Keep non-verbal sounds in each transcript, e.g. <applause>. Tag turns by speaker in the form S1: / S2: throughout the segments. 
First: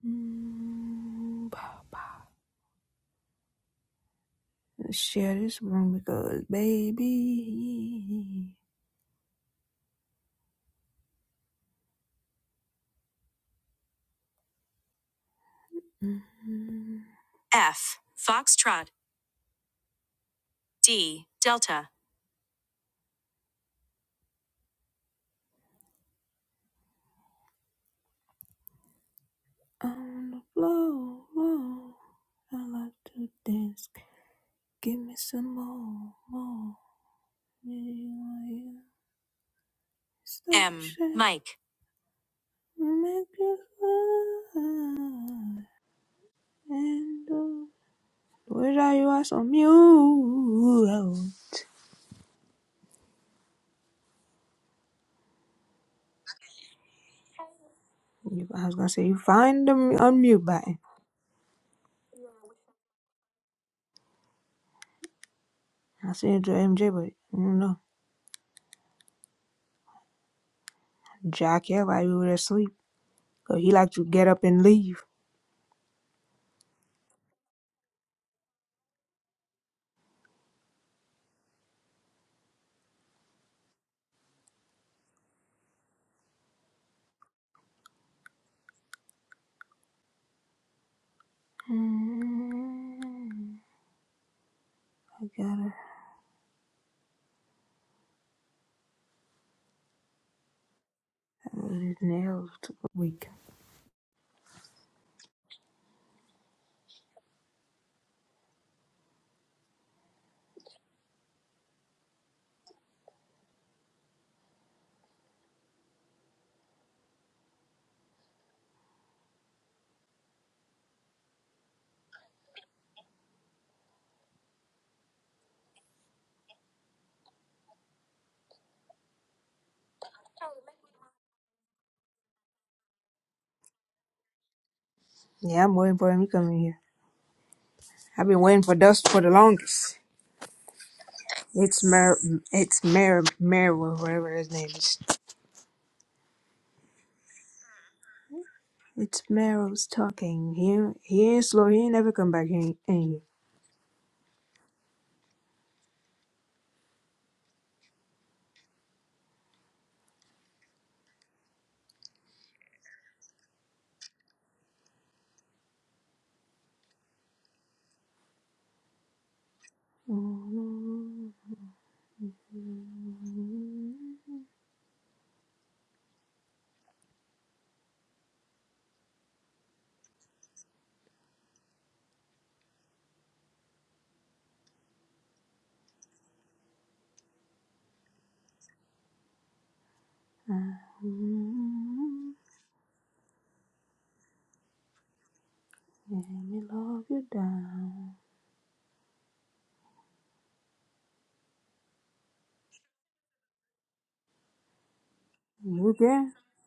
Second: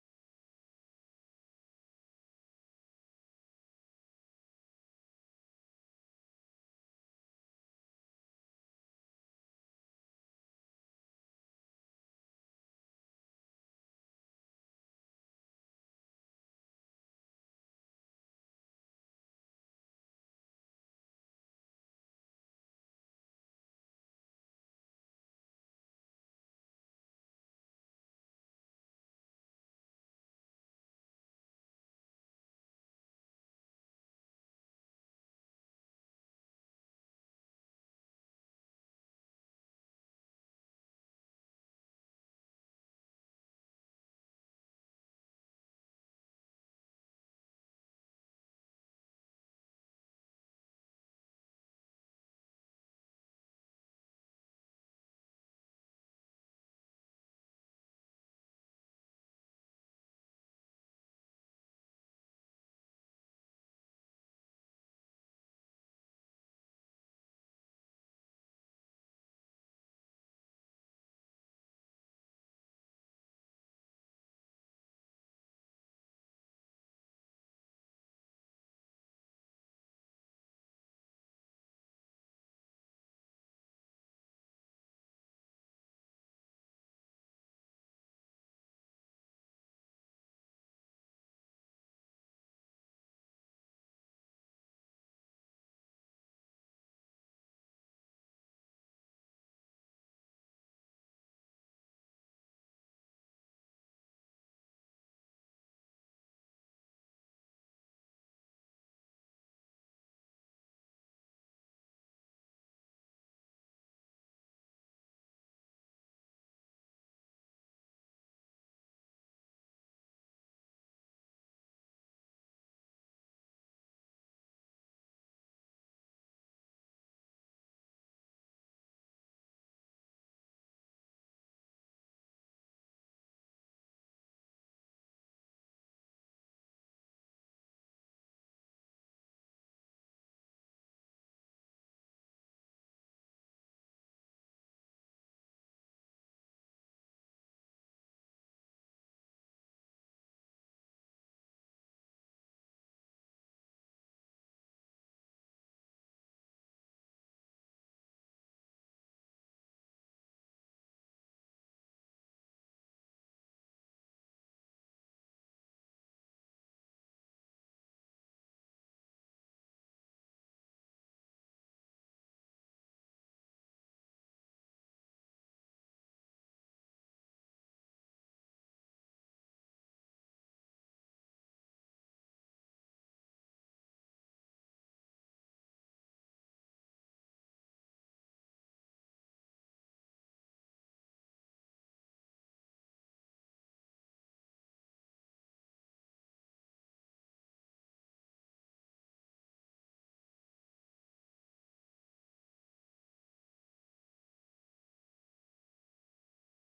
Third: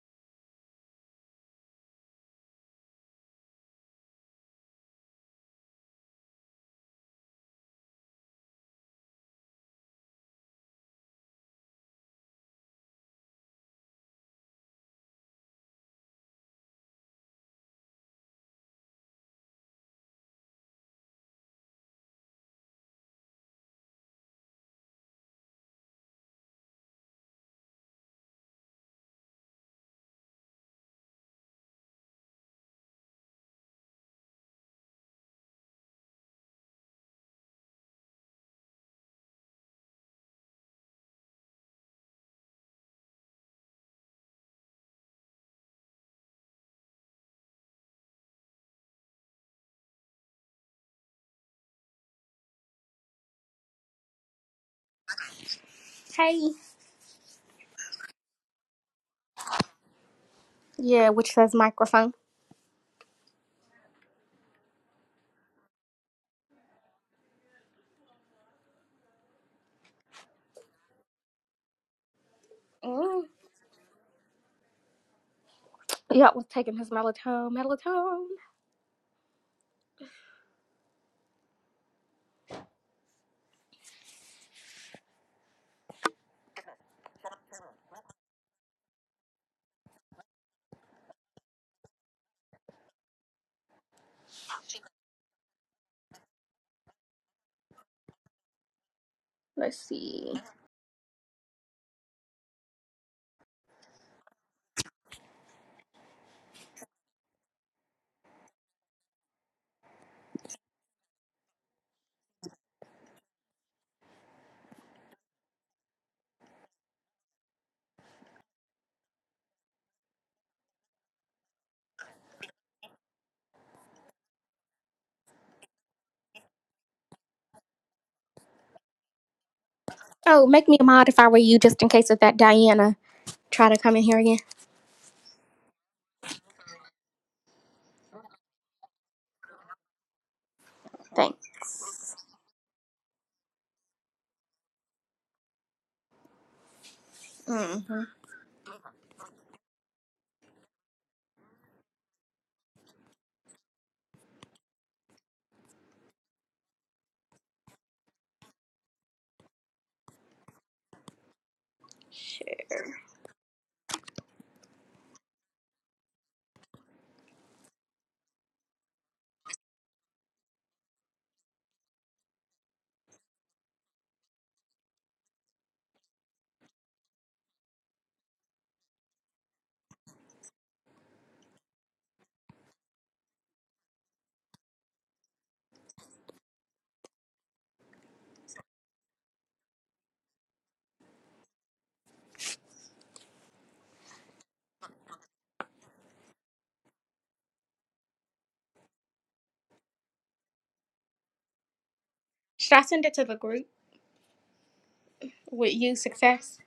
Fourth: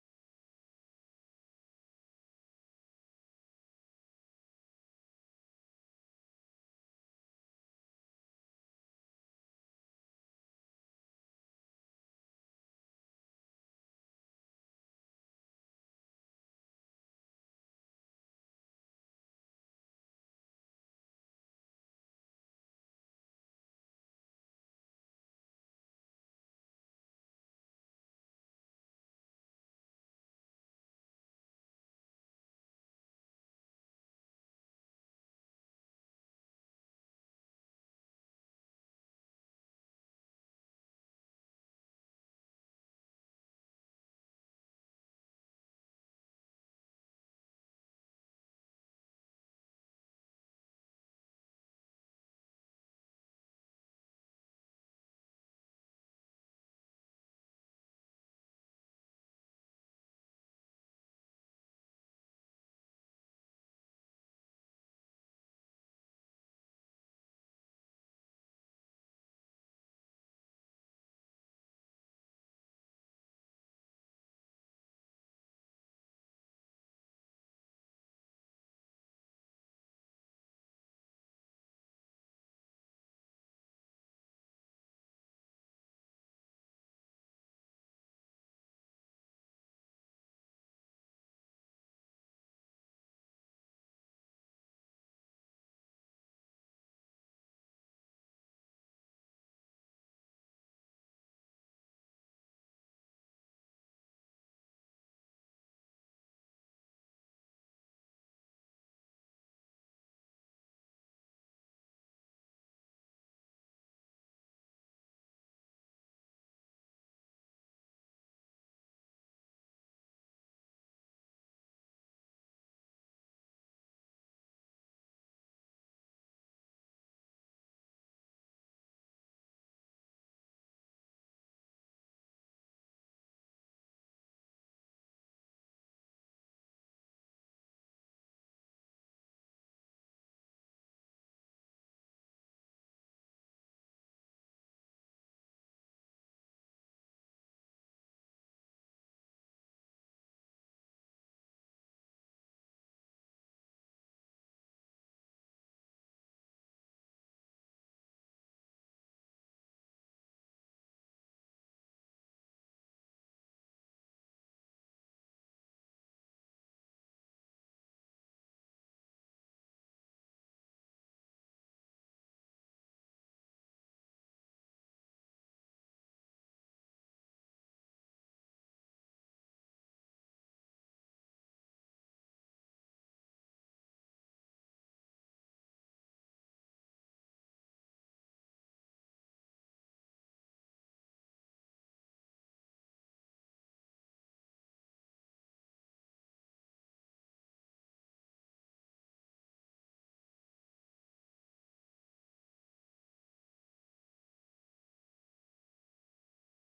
S1: Mm, bah, bah. Let's share this room because, baby, mm, on the floor, floor, I like to dance. Give me some more, more. Really M. shake, Mike. Make you fly. And uh, wish I you was on mute.
S2: Hey.
S1: I was gonna say you find the unmute button.
S2: Yeah, which says microphone.
S1: I said to MJ, but I don't know. Jack yeah, like we were asleep.
S2: Mm.
S1: So he like to get up and leave.
S2: Yup, was taking his melatonin. Melatonin.
S1: Mm, I gotta
S2: Let's see.
S1: have his nails to the week.
S2: Oh, make me a mod if I were you, just in case of that Diana try to come in here again.
S1: Yeah, I'm waiting for him to come in here. I've been waiting for Dust for the longest.
S2: Thanks.
S1: It's Mer, it's Mer, Mer, whatever his name is.
S2: Mm-hmm.
S1: It's Meryl's talking. He he ain't slow. He ain't never come back in, in here.
S2: Shit.
S1: Let me love you down.
S2: Should I send it to the group with you,
S1: You can.
S2: success?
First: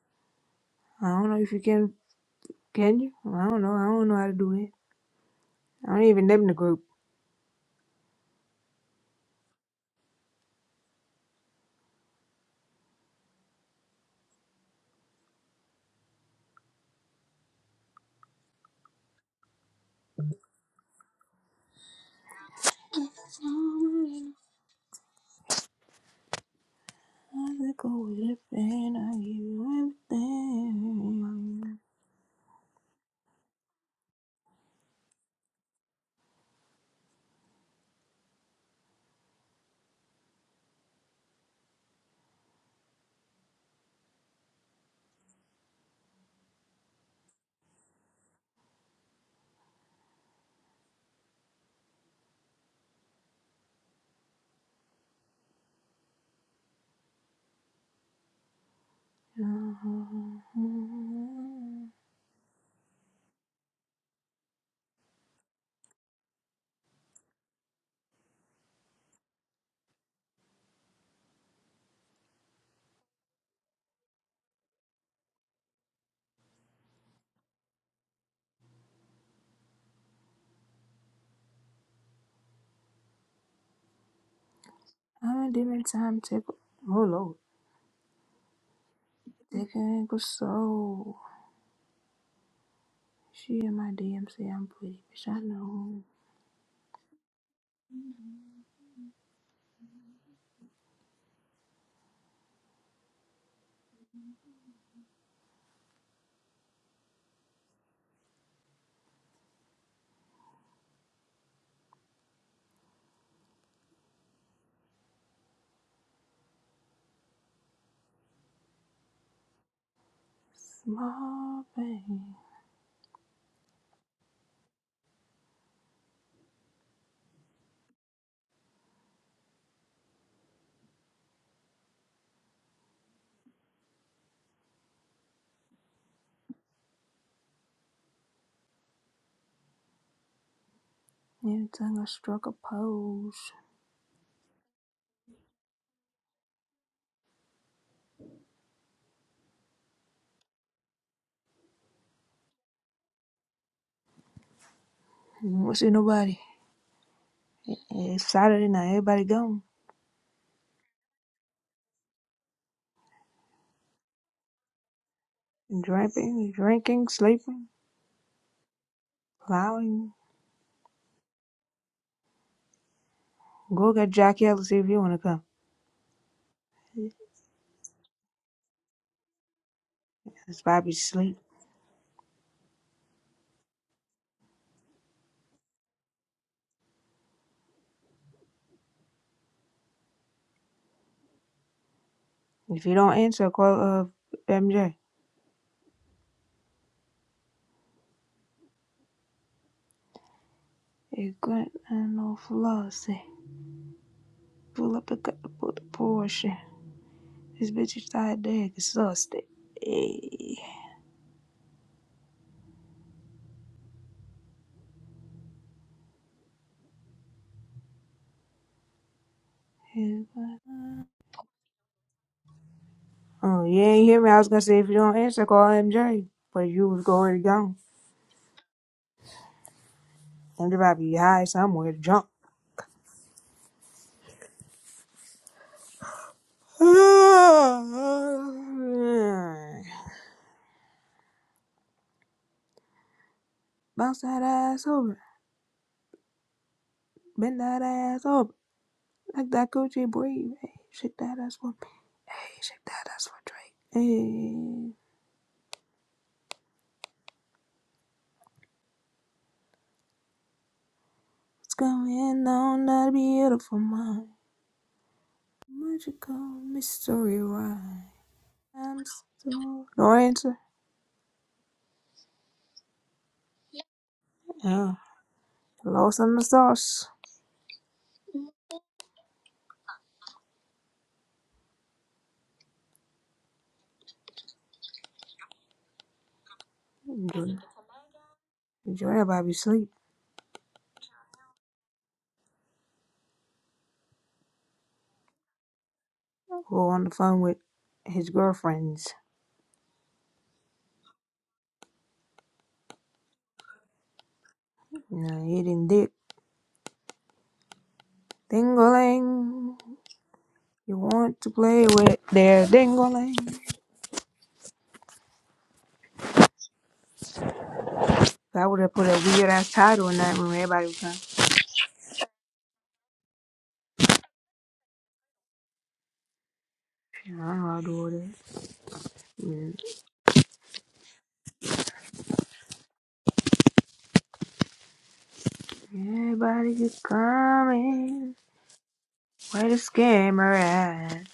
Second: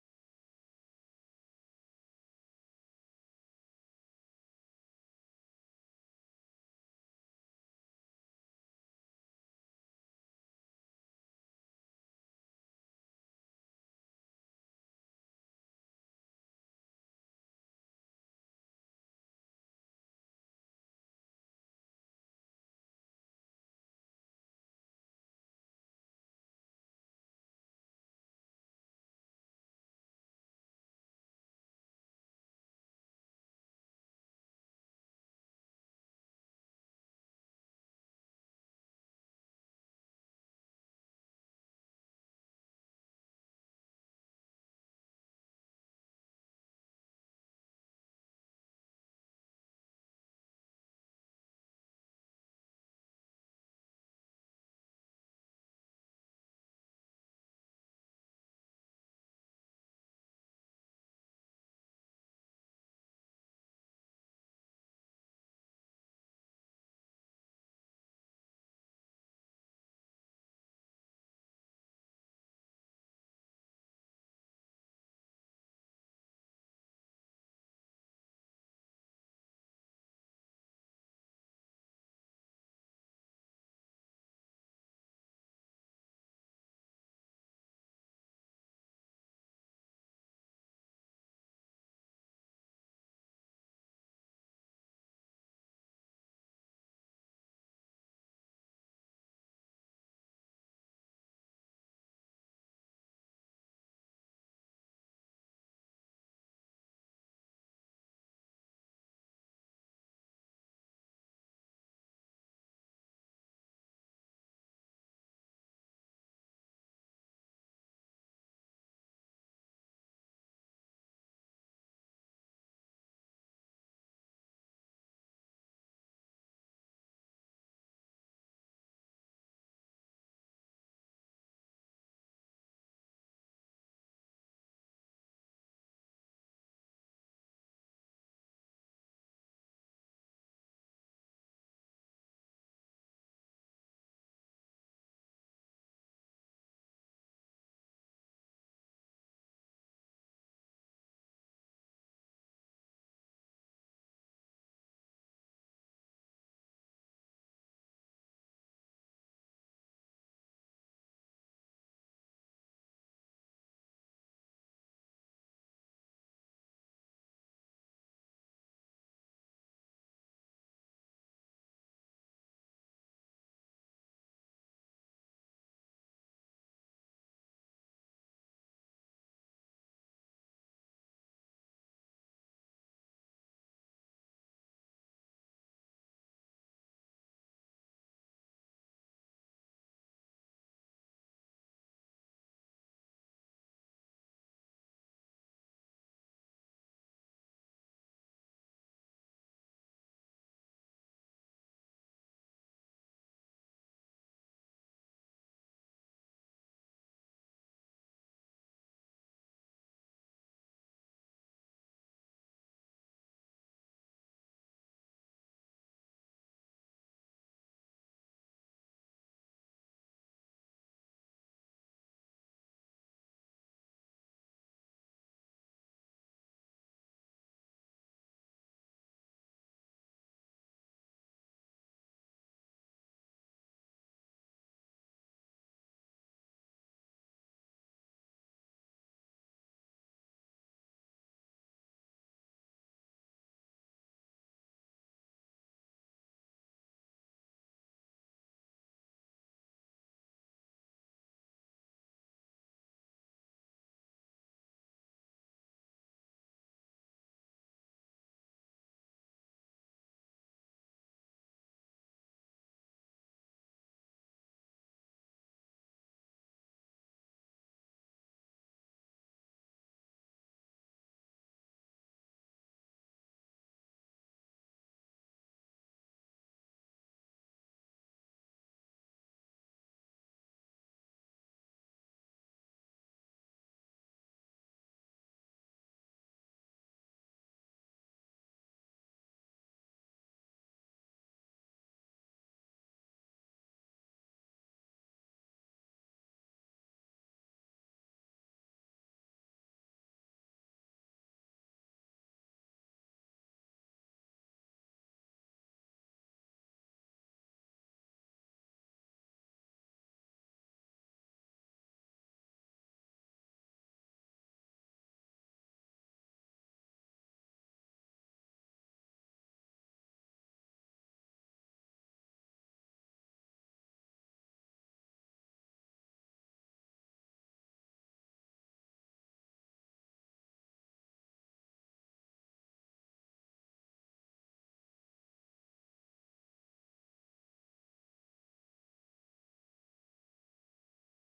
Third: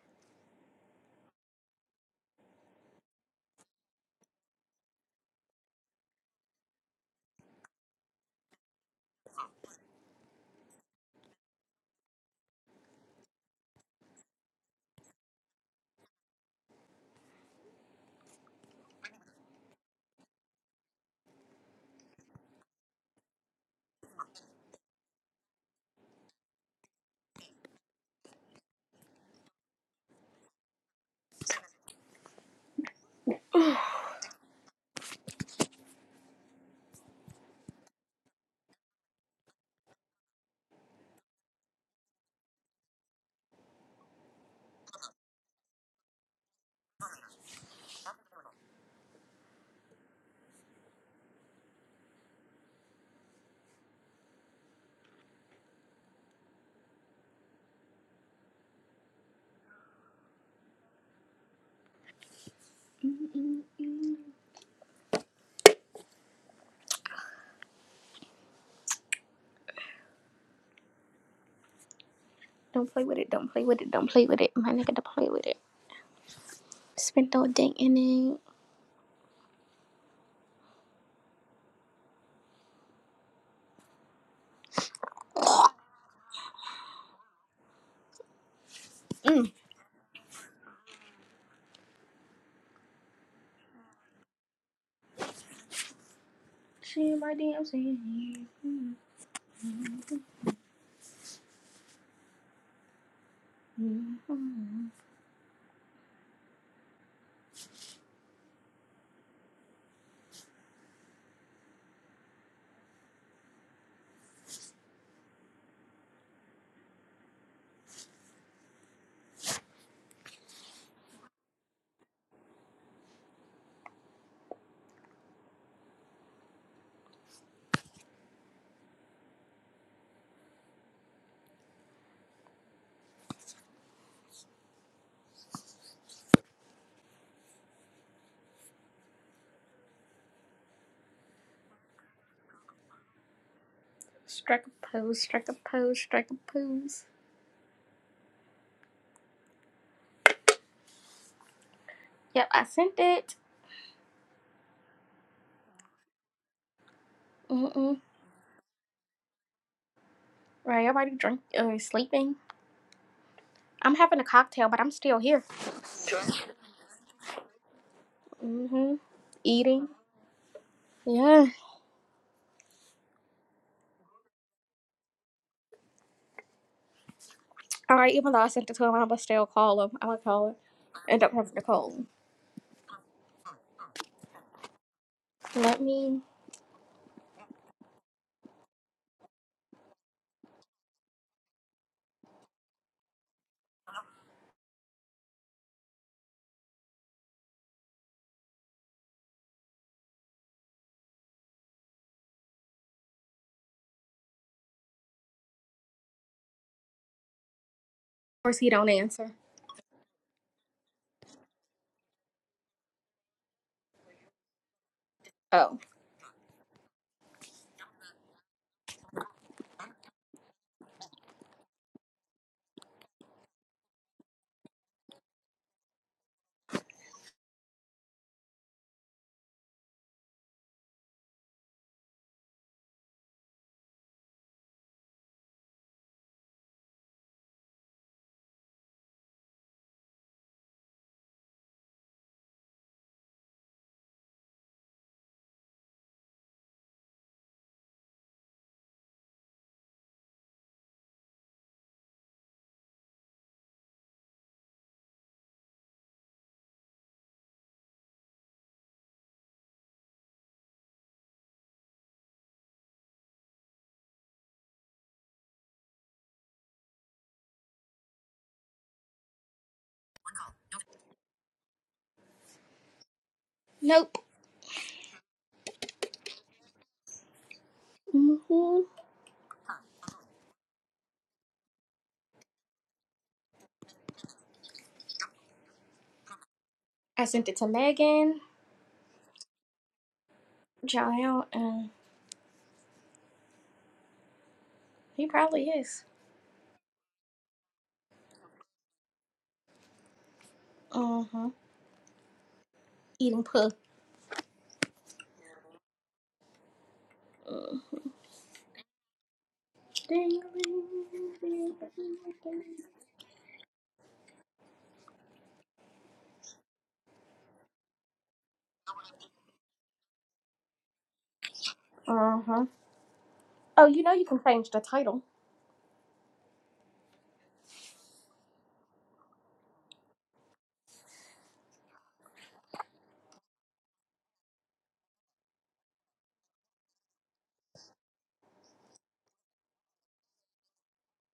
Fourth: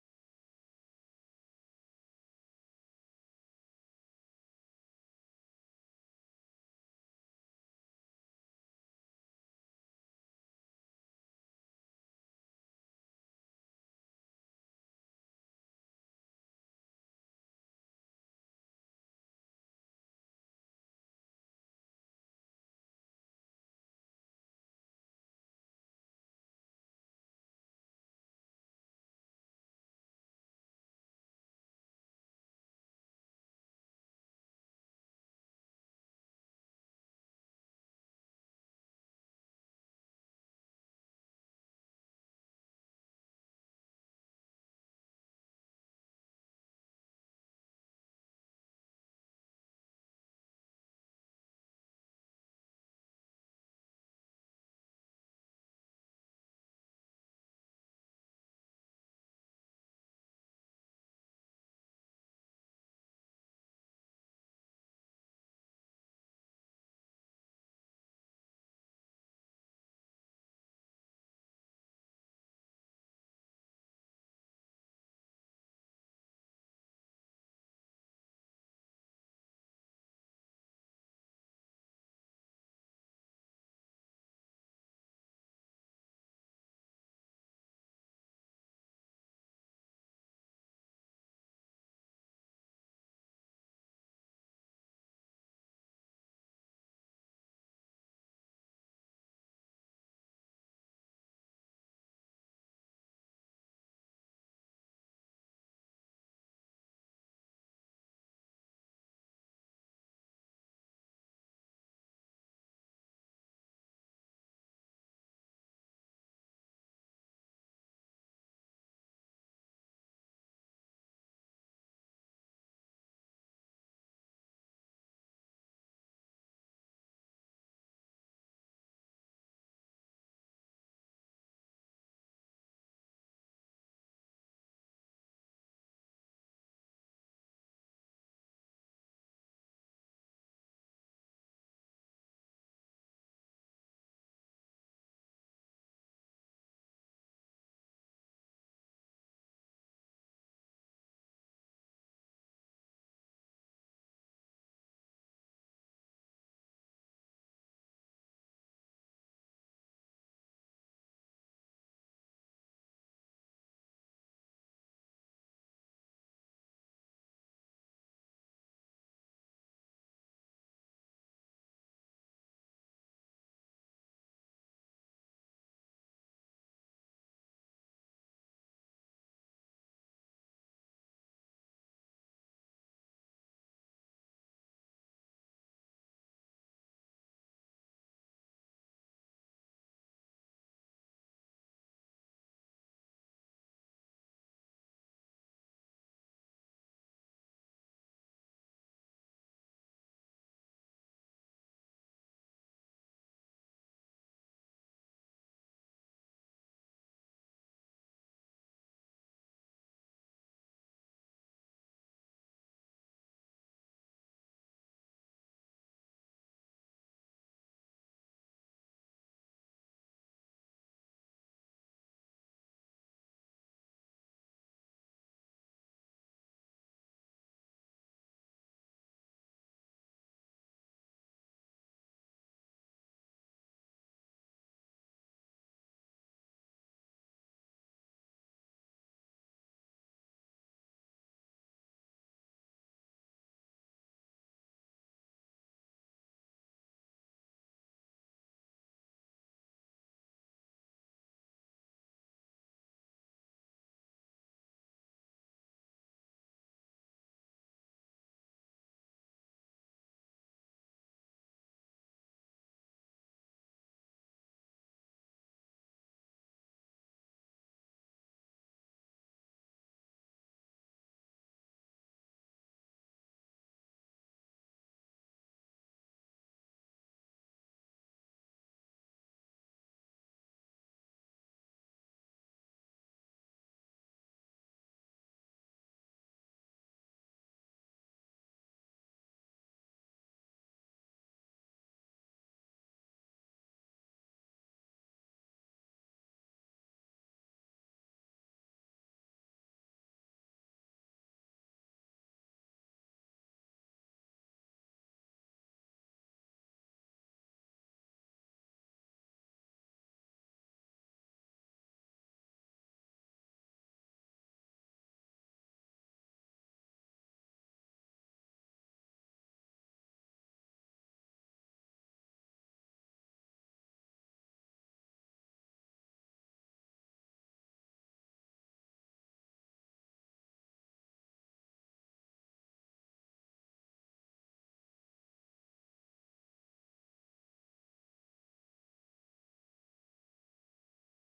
S1: I don't know if you can Can you? I don't know. I don't know how to do it. I don't even name the group. I'm
S2: Don't play with it. Don't play with it. Don't play with it. My nigga, don't play with it. Spent all day in it.
S1: a different time tickle. Oh lord.
S2: Mm.
S1: Taking ankle soul. She in my DM say I'm pretty, bitch. I know.
S2: She my damn scene. Mm-hmm.
S1: Small thing. Every time I struck a pose.
S2: Strike a pose. Strike a pose. Strike a pose. Yep, I sent it.
S1: Won't see nobody.
S2: Mm-mm.
S1: It's Saturday night. Everybody gone.
S2: Right, everybody drink uh, sleeping. I'm having a cocktail, but I'm still here.
S1: Drinking, drinking, sleeping,
S2: hmm Eating.
S1: plowing.
S2: Yeah.
S1: Go get Jackie Ellis if you wanna come.
S2: All right, even though I sent it to him, I'm gonna still call him. I'm gonna call him.
S1: It's Bobby's
S2: End up
S1: asleep.
S2: having to call him. Let me.
S1: If you don't answer, call uh MJ. It's good and no flossy. Pull up and cut the put the portion. This bitch is tired
S2: Of course, he
S1: dead,
S2: don't answer.
S1: exhausted. Hey.
S2: Oh,
S1: It's good. Oh, you ain't hear me. I was gonna say if you don't answer, call MJ. But you was already gone. MJ probably high somewhere to jump. <sighs> Bounce that ass over. Bend that ass over. Like that Gucci breathe. Hey, shake that ass for me. Hey, shake that ass for Drake. Hey, what's going on? That beautiful mind. Magical mystery ride. I'm still no answer.
S2: nope.
S1: Yeah, lost in the sauce.
S2: hmm I sent it to Megan,
S1: Enjoy everybody sleep.
S2: Jael, and he probably is.
S1: Who on the phone with his girlfriends?
S2: Uh-huh. Eating poo.
S1: You know, eating dick.
S2: Uh-huh.
S1: Dingling. You want to play with their dingling. I would have put a weird ass title in that when Everybody was trying
S2: Oh, you know you can change the title.
S1: I'll do this. Everybody just coming. Where the scammer at?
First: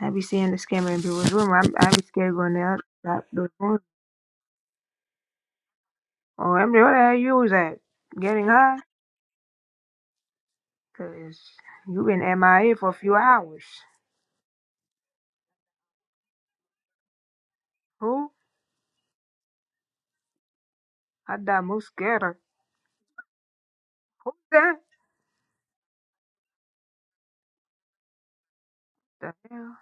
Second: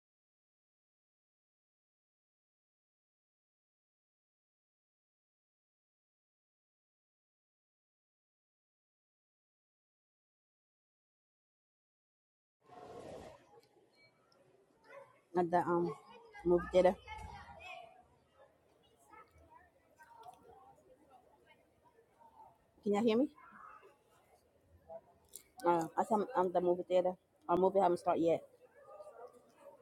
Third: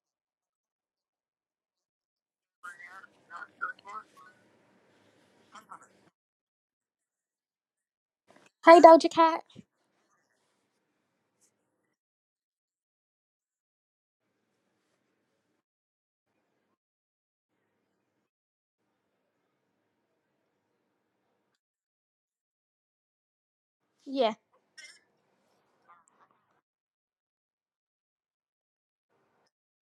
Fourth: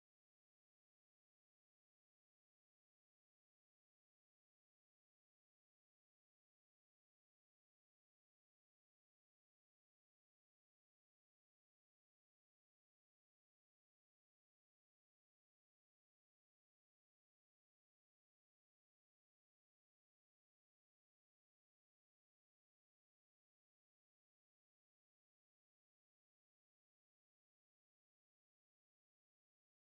S1: I be seeing the scammer in people's room. I'm, I be scared going out that those rooms. Oh, I'm where the hell you was at? Getting high?
S2: Hey, Doja Cat.
S1: Cause you been MIA for a few hours.
S3: at the um movie theater.
S1: Who? I thought most scared.
S3: Can y'all hear me?
S1: Who's
S2: Yeah.
S1: that?
S3: Uh, I said I'm, I'm the movie theater. Our movie haven't started yet.
S1: The hell?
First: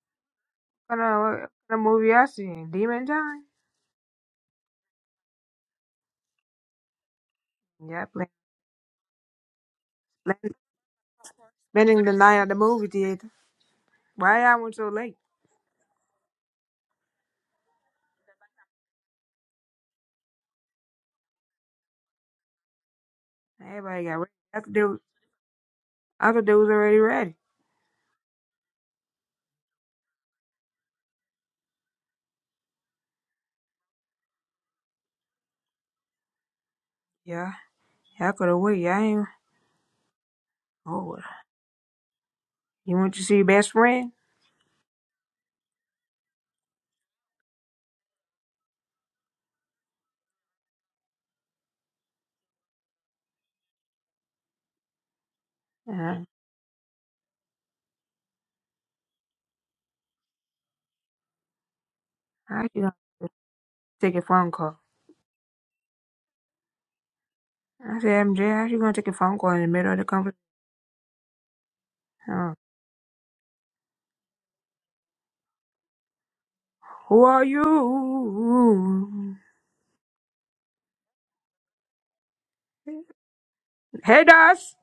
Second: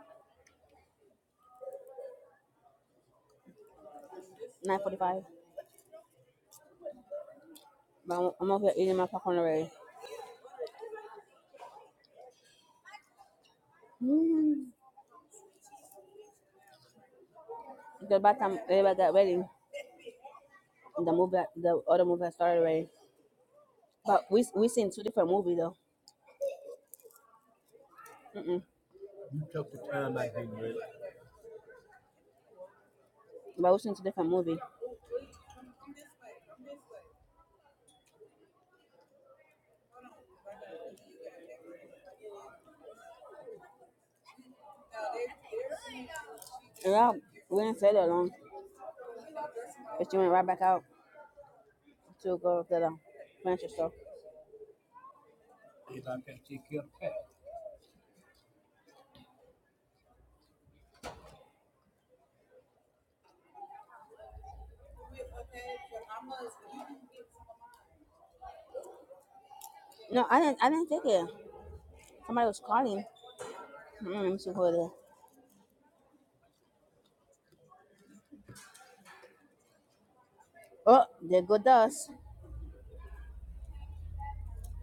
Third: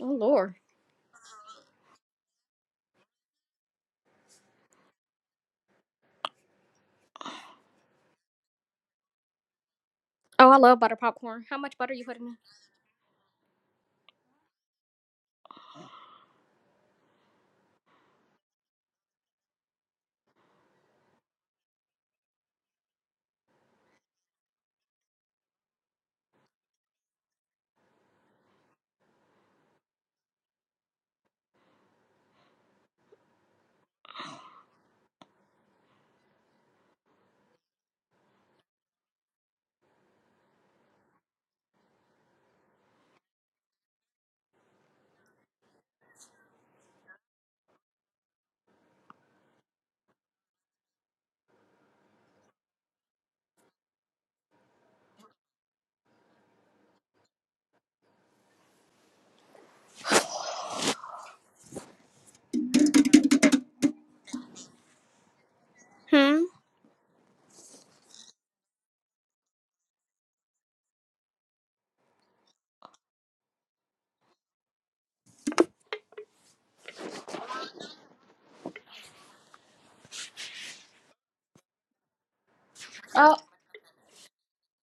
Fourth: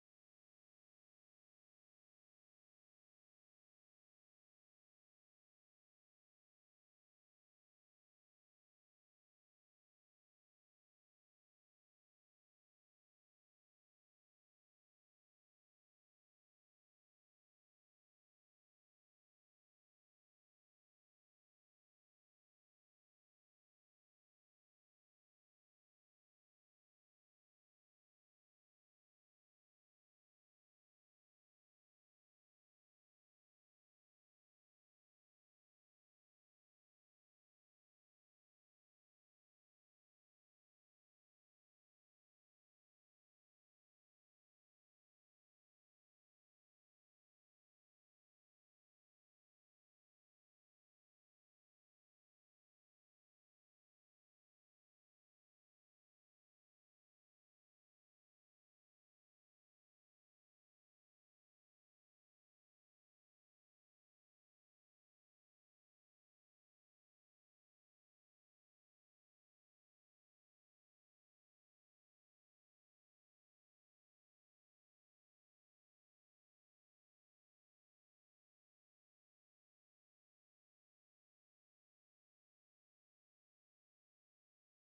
S2: Oh, Lord.
S1: What kind of, what kind of movie I seen? Demon Time?
S3: Nine forty-five.
S1: Yeah,
S3: But
S1: plan,
S3: I'm, I'm over here eating my popcorn already.
S2: Oh,
S1: plan,
S2: I love butter popcorn. How much butter you
S1: spending the
S2: putting
S1: night at the movie theater. Why I
S3: Mm.
S1: went so late?
S3: Because by the time everybody got ready, the movie, the other movie had started already.
S1: Everybody got
S3: But we we
S1: work.
S3: seen two different movies though.
S1: I thought they was already ready.
S3: Mm-mm. You took the time like you really. But we seen two different movies.
S1: Yeah, yeah, I could have waited. I ain't. Oh, well. you want to see your best friend?
S3: And y'all, we didn't stay that long. But she went right back out to go to the furniture store. You
S1: Uh,
S3: like that? Take your pet.
S1: how you gonna take a phone call?
S2: in? Hmm.
S1: I said, MJ, how you gonna take a phone call in the middle of the
S3: No,
S1: conversation?
S3: I didn't. I didn't take it. Somebody
S1: Uh,
S3: was calling. Mm, let me see who
S1: who are you?
S3: Oh, there go Dust.
S2: Oh.
S1: Hey, Dust,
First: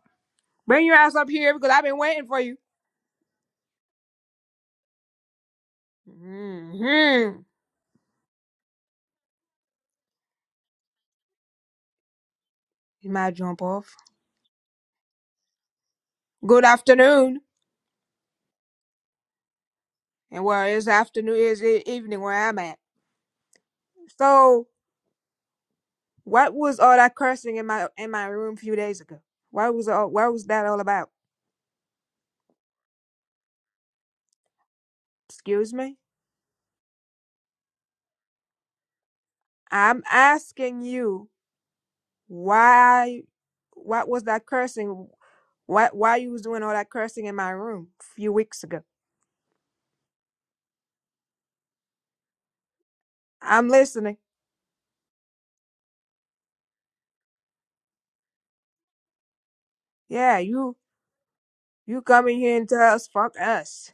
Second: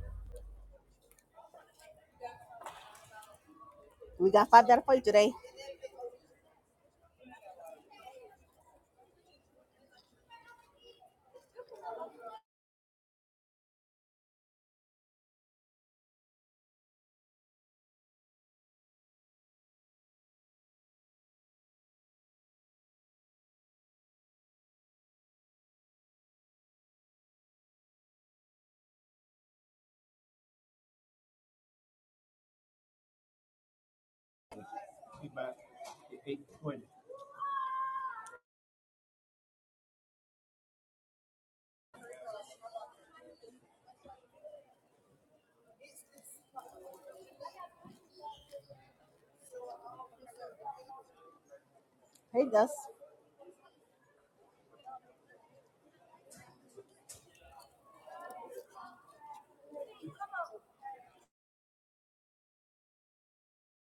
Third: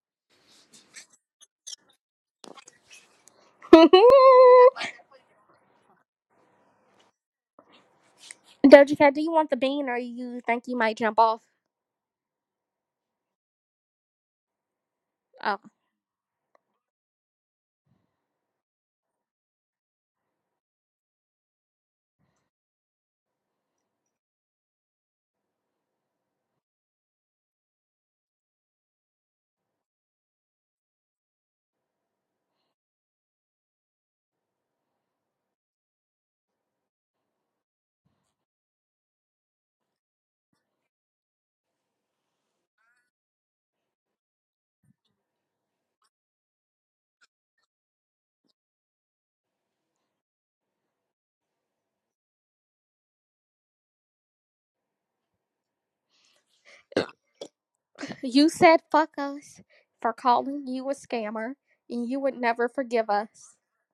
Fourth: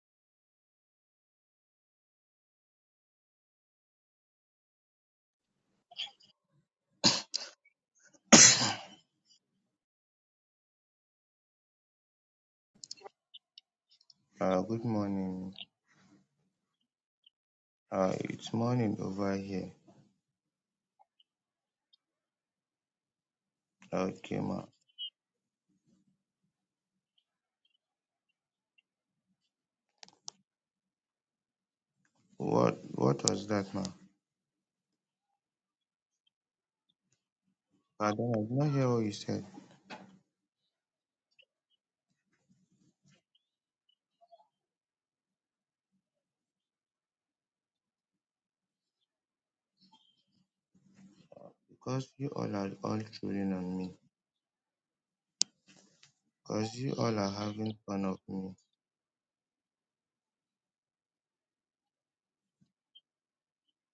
S1: bring your ass up here because I've been waiting for you.
S3: We got five dollar
S2: <laughs>
S3: for you today.
S1: Mm-hmm.
S2: Doja Cat, do you want the bean or you think you might jump off?
S1: You might jump off.
S4: Uh, good morning.
S2: Oh.
S1: Good afternoon.
S4: Uh, it's morning over here.
S1: And well, it's afternoon, it's e- evening where I'm at.
S4: Okay,
S1: So,
S4: ma.
S1: What was all that cursing in my in my room a few days ago? What was all what was that all about?
S4: What what was that, ma?
S3: Be back
S1: Excuse me?
S3: at eight twenty.
S4: Pardon, I did not hear what you said.
S1: I'm asking you why what was that cursing? Why why you was doing all that cursing in my room a few weeks ago?
S4: Because you
S3: Hey,
S4: all
S3: Dust.
S4: are all trolling
S1: I'm
S4: on me.
S1: listening.
S4: Because you all are having fun of
S2: You
S4: me.
S2: said fuck us for
S1: Yeah,
S2: calling
S1: you
S2: you a scammer
S1: you
S2: and you
S1: come
S2: would
S1: in here and
S2: never
S1: tell us
S2: forgive
S1: fuck
S2: us.
S1: us.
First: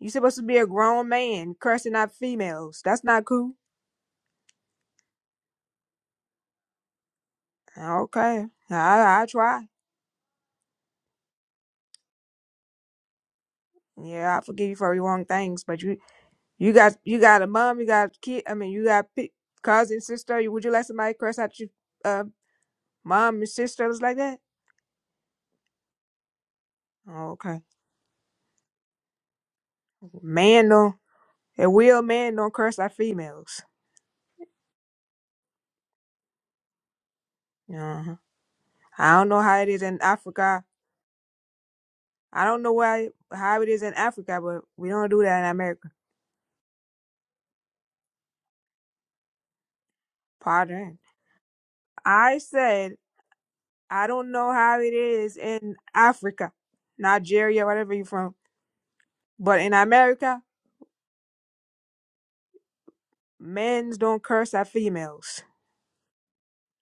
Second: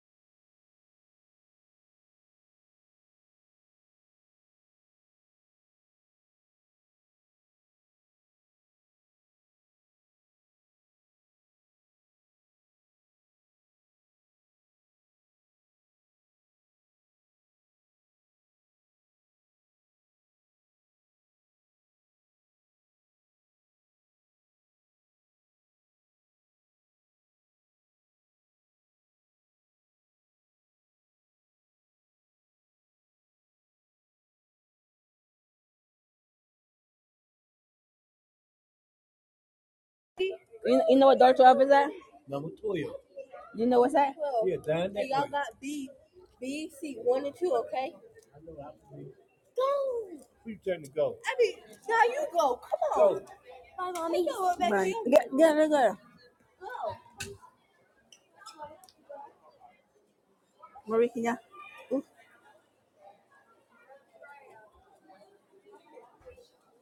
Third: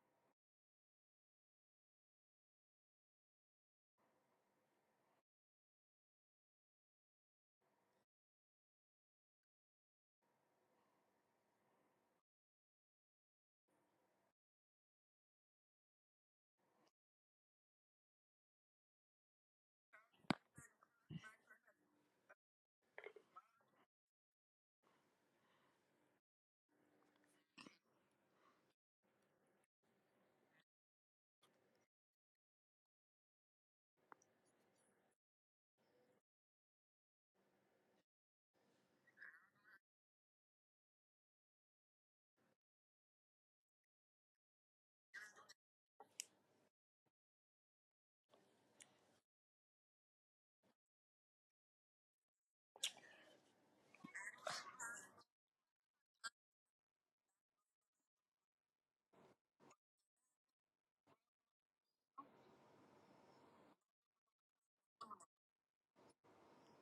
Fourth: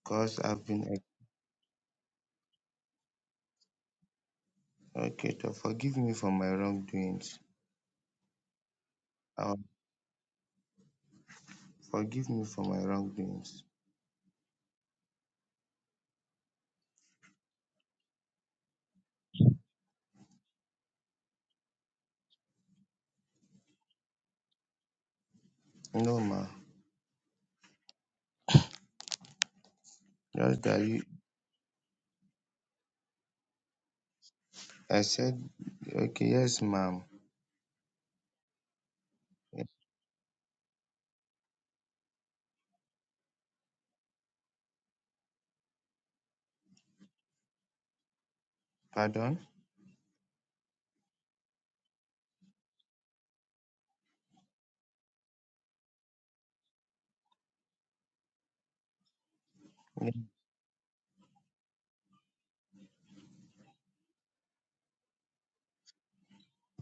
S1: You supposed
S4: Because
S1: to be
S4: I've
S1: a
S4: been ex-
S1: grown man cursing out females. That's not cool.
S4: okay. To forgive me for my wrongdoings.
S1: Okay. I I
S4: Uh,
S1: try.
S4: forgive me for my wrongdoings.
S1: Yeah, I forgive you for your wrong things, but you You got you got a mom, you got a kid. I mean, you got pe- cousin, sister. You Would you let somebody curse out your uh, mom and sisters like that?
S4: No, ma.
S1: Oh, Okay,
S4: Just
S1: man
S4: that
S1: don't.
S4: you.
S1: A real man don't curse out females.
S4: I said. Okay, yes, ma'am.
S1: Uh-huh. I don't know how
S4: Yes,
S1: it is in Africa.
S3: You, you know what door twelve is at?
S1: I
S3: Number
S1: don't know
S3: twelve.
S1: why how
S3: You
S1: it
S3: know
S1: is in
S3: what's that?
S1: Africa,
S3: twelve. Yeah,
S1: but we
S3: down there.
S1: don't
S3: Hey,
S1: do
S3: Y'all you
S1: that
S3: got
S1: in
S3: B,
S1: America.
S3: B, C, one and two, okay?
S4: Pardon.
S3: We turn to
S1: Pardon.
S3: go? go. Go. now you
S1: I
S3: go.
S1: said
S3: Come
S1: I don't know
S3: on.
S1: how
S3: Right.
S1: it
S3: Get,
S1: is
S3: get her,
S1: in
S3: Go.
S1: Africa, Nigeria, whatever you're from, but in
S4: Yes.
S1: America,
S3: Marie, can you
S1: men's don't curse at females.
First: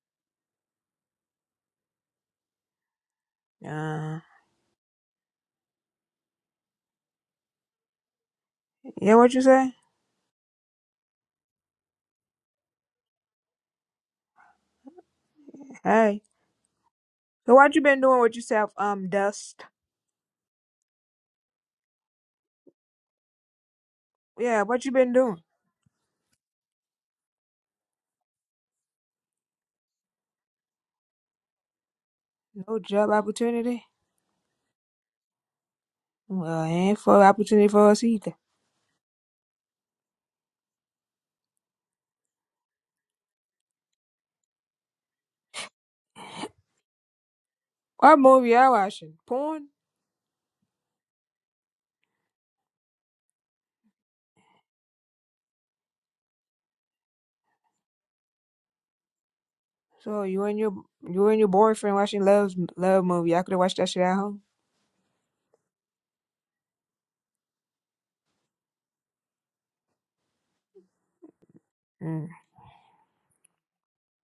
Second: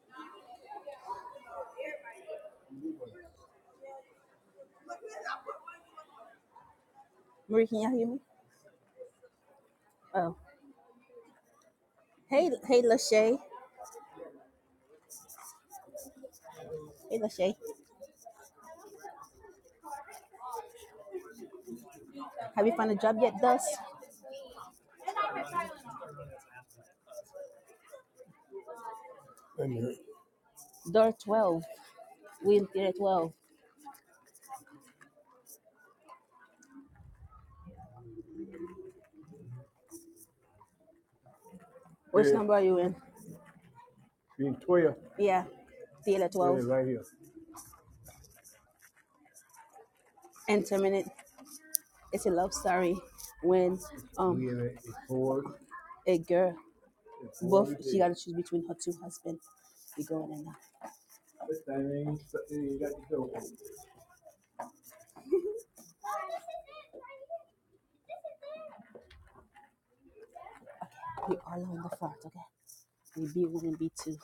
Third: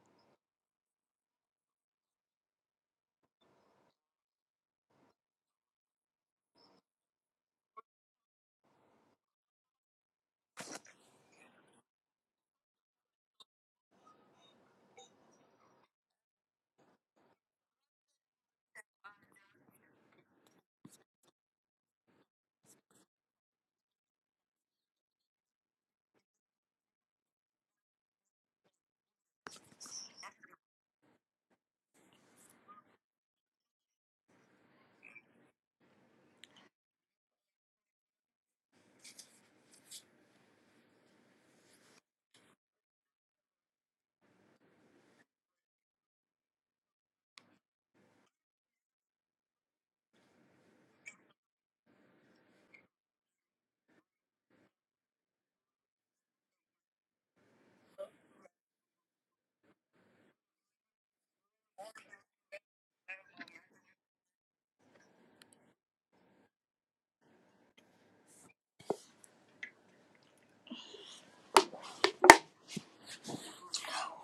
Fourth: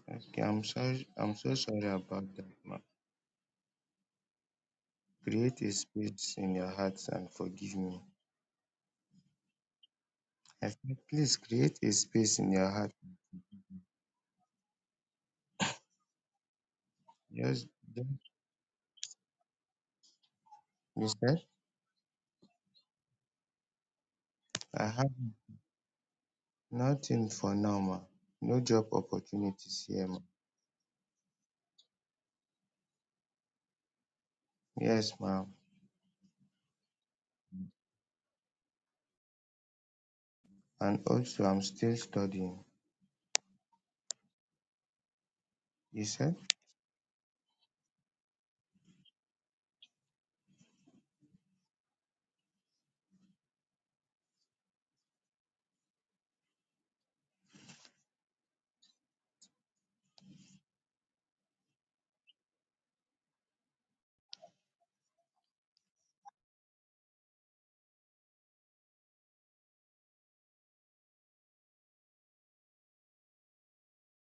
S4: Okay, I'm sorry. I'm so sorry about that, ma.
S1: Uh-huh.
S4: Create a space in your heart and
S3: Marie,
S4: forgive
S3: can you
S4: me.
S3: hear me?
S1: Yeah, what you say?
S3: Oh.
S4: I said, please create a space
S3: Hey,
S4: in your
S3: hey,
S4: heart.
S3: Lachey.
S1: Hey.
S3: Hey,
S1: So
S3: Lachey.
S4: Just,
S1: what you been
S4: just,
S1: doing with yourself, um, Dust?
S4: you said,
S3: Have you found a job yet, Dust?
S1: Yeah, what
S4: I
S1: you
S4: have
S1: been doing?
S4: nothing for now, ma. No job
S3: I'm
S4: opportunities
S3: here.
S4: here, ma.
S3: Door 12. We in
S1: No
S3: theater
S1: job
S3: 12.
S1: opportunity?
S4: Yes, ma'am.
S1: Well, ain't for opportunity for us either.
S4: And also, I'm still
S3: Which Yeah, number
S4: studying.
S3: are you in? we in 12. Yeah,
S4: You
S3: theater Yeah,
S4: said,
S3: 12. Yeah, right here.
S1: What movie y'all watching? Porn?
S3: And 10 minutes, it's a love story when um We in a, a four, a girl, a four both, one she day. got to choose between her two husbands. We
S1: So
S3: going
S1: you
S3: in now.
S1: and your you and your
S3: This
S1: boyfriend
S3: thing ain't
S1: watching
S3: so-
S1: love
S3: it got
S1: love
S3: to go.
S1: movie. Y'all could have watched that shit at home.
S3: We all on the front,
S1: Mm.
S3: okay? We be woman, be two.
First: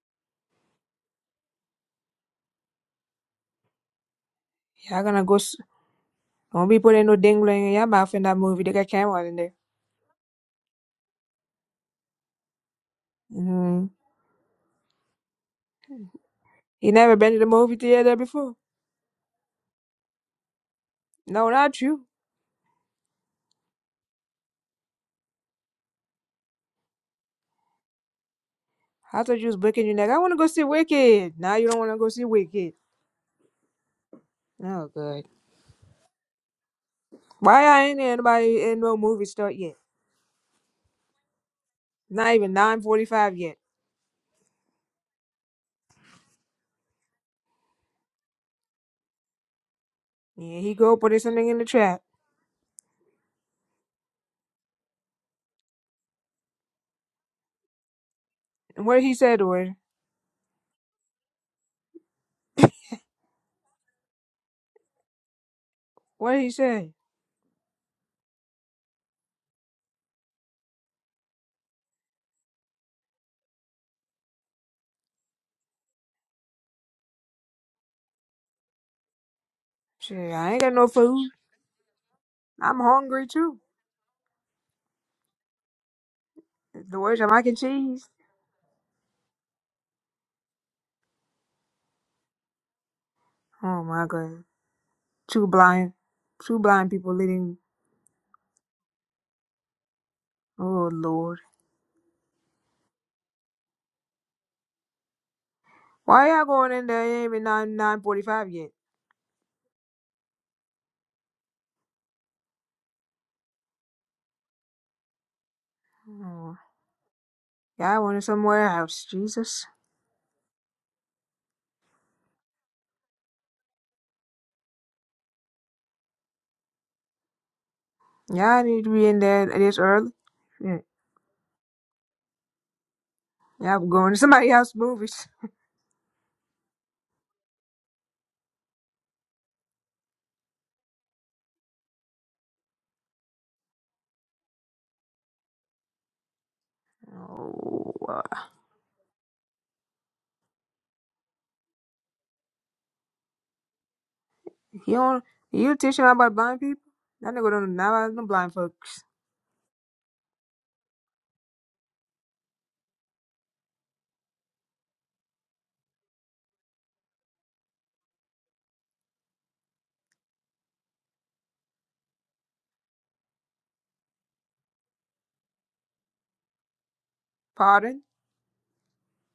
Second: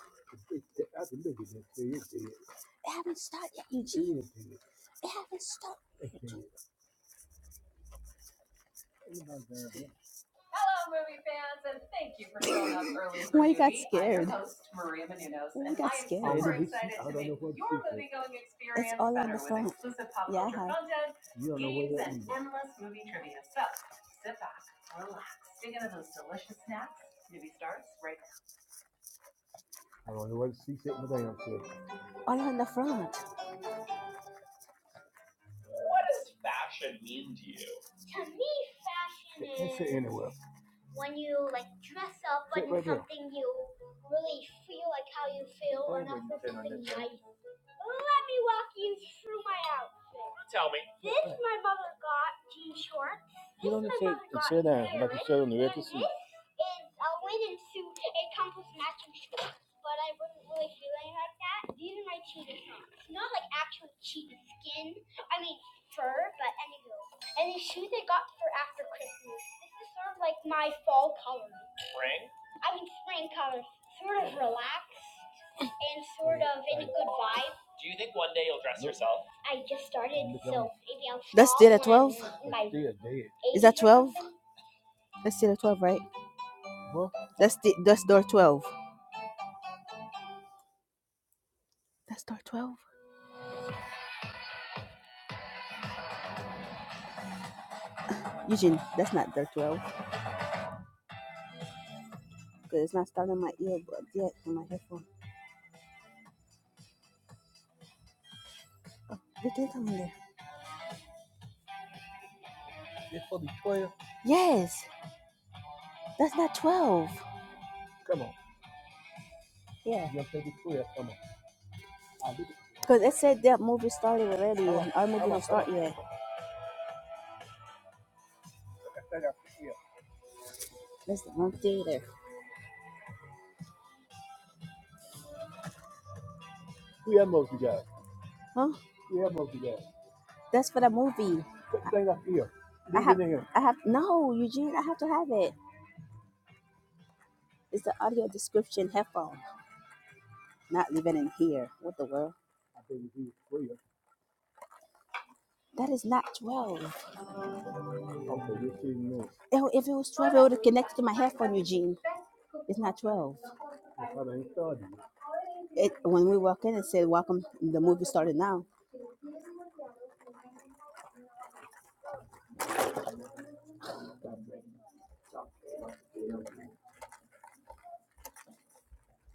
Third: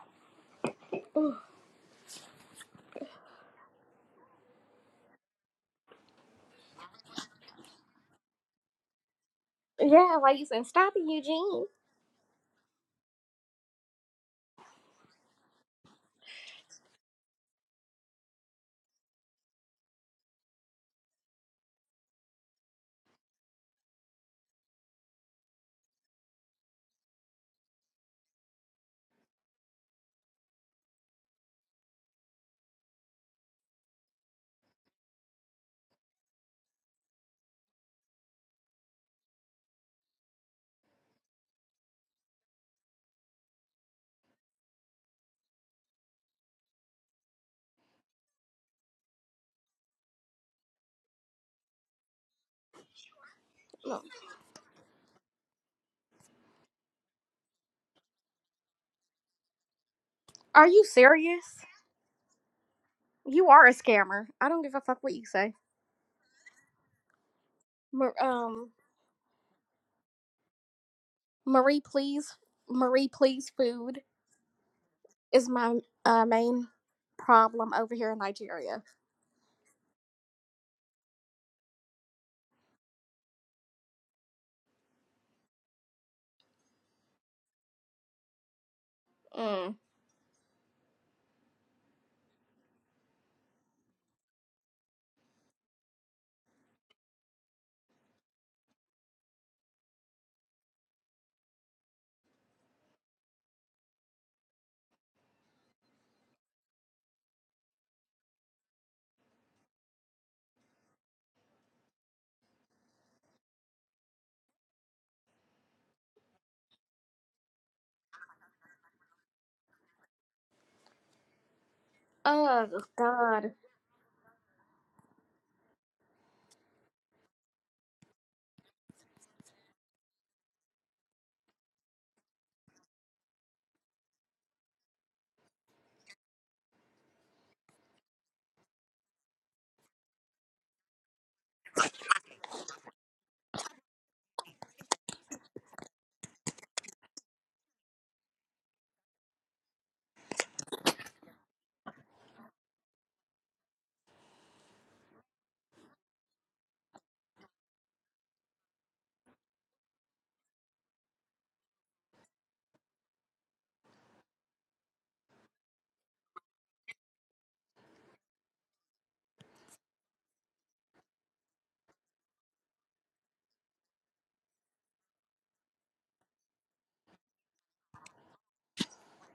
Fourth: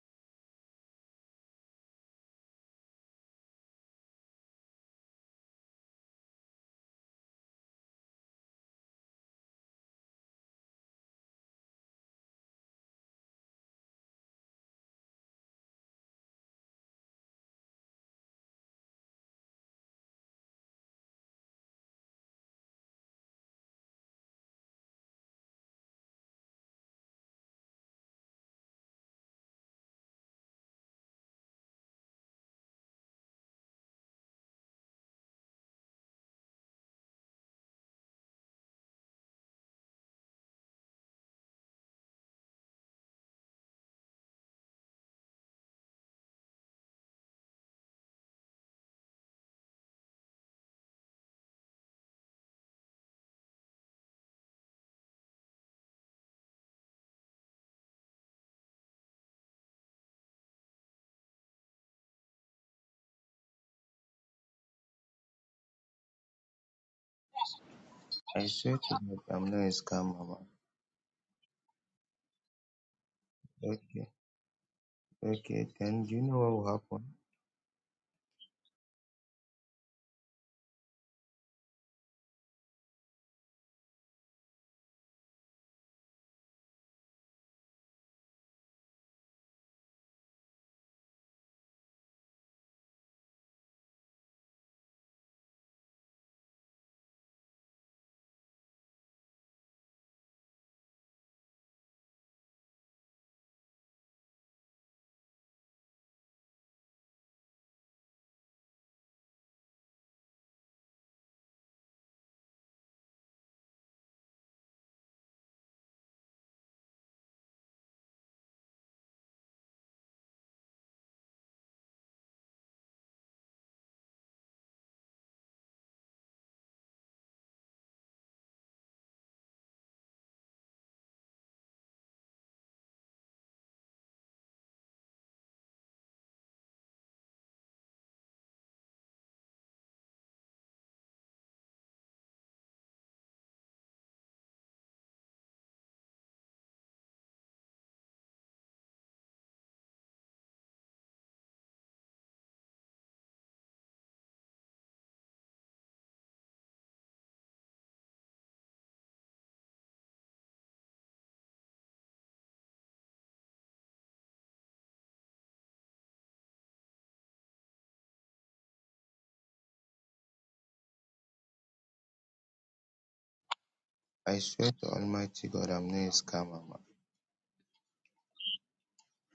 S3: It- it- I can look at this It's dead. It haven't started yet, Eugene. It Eugene. is dead.
S1: Y'all
S3: It
S1: gonna go
S3: haven't
S1: s-
S3: started yet, Eugene.
S1: don't be putting no dingling in your mouth in that movie. They got cameras
S3: Ain't
S1: in
S3: nobody
S1: there.
S3: there.
S2: Yeah, like you said, stop
S3: Hello,
S2: it,
S3: movie fans,
S2: Eugene.
S3: and thank you for <laughs> showing up early. <laughs> Why you got
S1: Mm.
S3: scared? I'm scared? your host, Maria Menounos, Why you and you got I am scared? I'm super excited I
S1: You
S3: to
S1: never
S3: make
S1: been to the
S3: your
S1: movie
S3: movie
S1: theater
S3: going experience. It's
S1: before?
S3: all on better the phone. with exclusive pop Yeah, culture hi. content, You
S1: No,
S3: don't know
S1: not
S3: games, you're
S1: you.
S3: and in. endless movie trivia. So sit back, relax, dig into those delicious snacks. Movie stars right
S1: I thought you was booking your
S3: now.
S1: neck.
S3: I
S1: I
S3: don't
S1: wanna
S3: know
S1: go
S3: where the
S1: see
S3: seat's at in the
S1: Wicked.
S3: damn
S1: Now
S3: chair.
S1: you don't wanna go see
S3: All on the
S1: Wicked.
S3: front.
S1: Oh good. Why I ain't
S3: To me,
S1: anybody in no movie
S3: fashion
S1: start
S3: Sit-
S1: yet?
S3: Sit, sit is anywhere. when you like dress
S1: Not
S3: up
S1: even
S3: Sit in
S1: nine
S3: right there.
S1: forty
S3: something here.
S1: five
S3: you
S1: yet.
S3: really feel like how you feel, and that's something nice. Let me walk you through my outfit.
S1: Yeah, he go put
S3: This
S1: something
S3: my
S1: in the
S3: mother
S1: trap.
S3: got jean shorts. This Get on the my
S2: No.
S3: chair mother and got sit down like you parrot. sit on the this is a linen suit. It comes with
S1: And what
S3: matching
S1: he said to
S3: shorts.
S1: her?
S3: But I wasn't
S2: Are
S3: really
S2: you
S3: feeling like
S2: serious?
S3: that. These are my cheetah socks. Not
S2: You
S3: like
S2: are a
S3: actual
S2: scammer.
S3: cheetah
S2: I don't give a
S3: skin.
S2: fuck what you
S3: I
S2: say.
S3: mean fur,
S1: What he
S3: but
S1: say?
S3: anywho. And these shoes I
S2: Mar-
S3: got for
S4: I
S2: um,
S4: swear to
S3: after
S4: God,
S3: Christmas.
S4: I'm not a
S3: This is
S4: scam,
S3: sort of like
S4: mama.
S3: my fall color.
S2: Marie,
S3: Spring?
S2: please.
S3: I mean
S2: Marie,
S3: spring
S2: please.
S3: colors.
S2: Food
S4: Okay,
S3: Sort of relaxed
S2: is
S4: okay.
S2: my
S3: and
S4: Then you
S2: uh,
S4: know
S3: sort
S4: what
S3: of
S4: will
S2: main
S3: in a
S4: happen?
S3: good vibe.
S2: problem
S3: Do
S2: over
S3: you
S2: here
S3: think
S2: in
S3: one day you'll
S2: Nigeria.
S3: dress yourself? I just
S1: Shit,
S3: started,
S1: I ain't
S3: so
S1: got no
S3: maybe I'll.
S1: food.
S3: That's stop dead at when I'm 12? Is
S1: I'm hungry too.
S3: that or 12? something. That's still at 12, right?
S1: The
S3: Huh?
S1: words are mac and
S3: That's the, that's
S1: cheese.
S3: door 12.
S2: Mm.
S3: That's door 12?
S1: Oh my god. Two blind two blind people leading
S3: Eugene, that's not door 12.
S1: Oh Lord.
S3: Because it's not starting my earbud yet on my headphone.
S1: Why y'all going in there? It ain't even nine nine forty five yet.
S3: What is on there? It's for the 12. Yes, that's not
S1: Oh,
S3: 12.
S1: y'all
S3: Come
S1: went
S3: on.
S1: somewhere else, Jesus.
S3: Yeah. You're supposed to be 12. Come on.
S2: Oh
S3: Because it said
S2: God.
S3: that movie started already and our movie don't start yet.
S1: Y'all need to be in there
S3: Yeah.
S1: this early. Shit.
S3: That's the wrong there.
S1: Y'all going to somebody else's movies.
S3: We have multi you Huh? We have multi you That's for the movie. Put the thing up here. I Leave it have, in here. I have, no, Eugene, I have to have it. It's the
S1: Oh.
S3: audio description headphone. Not leaving in here. What the world? I think you do for you.
S1: He don't, you
S3: That
S1: teach
S3: is
S1: him
S3: not
S1: about blind people?
S3: 12.
S1: That nigga don't know about
S3: Okay,
S1: them blind
S3: you're
S1: folks.
S3: kidding me. Oh, If it was 12, it would have connected to my headphone, Eugene. It's not 12. I thought I ain't started. It, when we walk in, it said, Welcome, the movie started now.
S4: I swear to Almighty God, I'm not a scammer. ma.
S1: Pardon?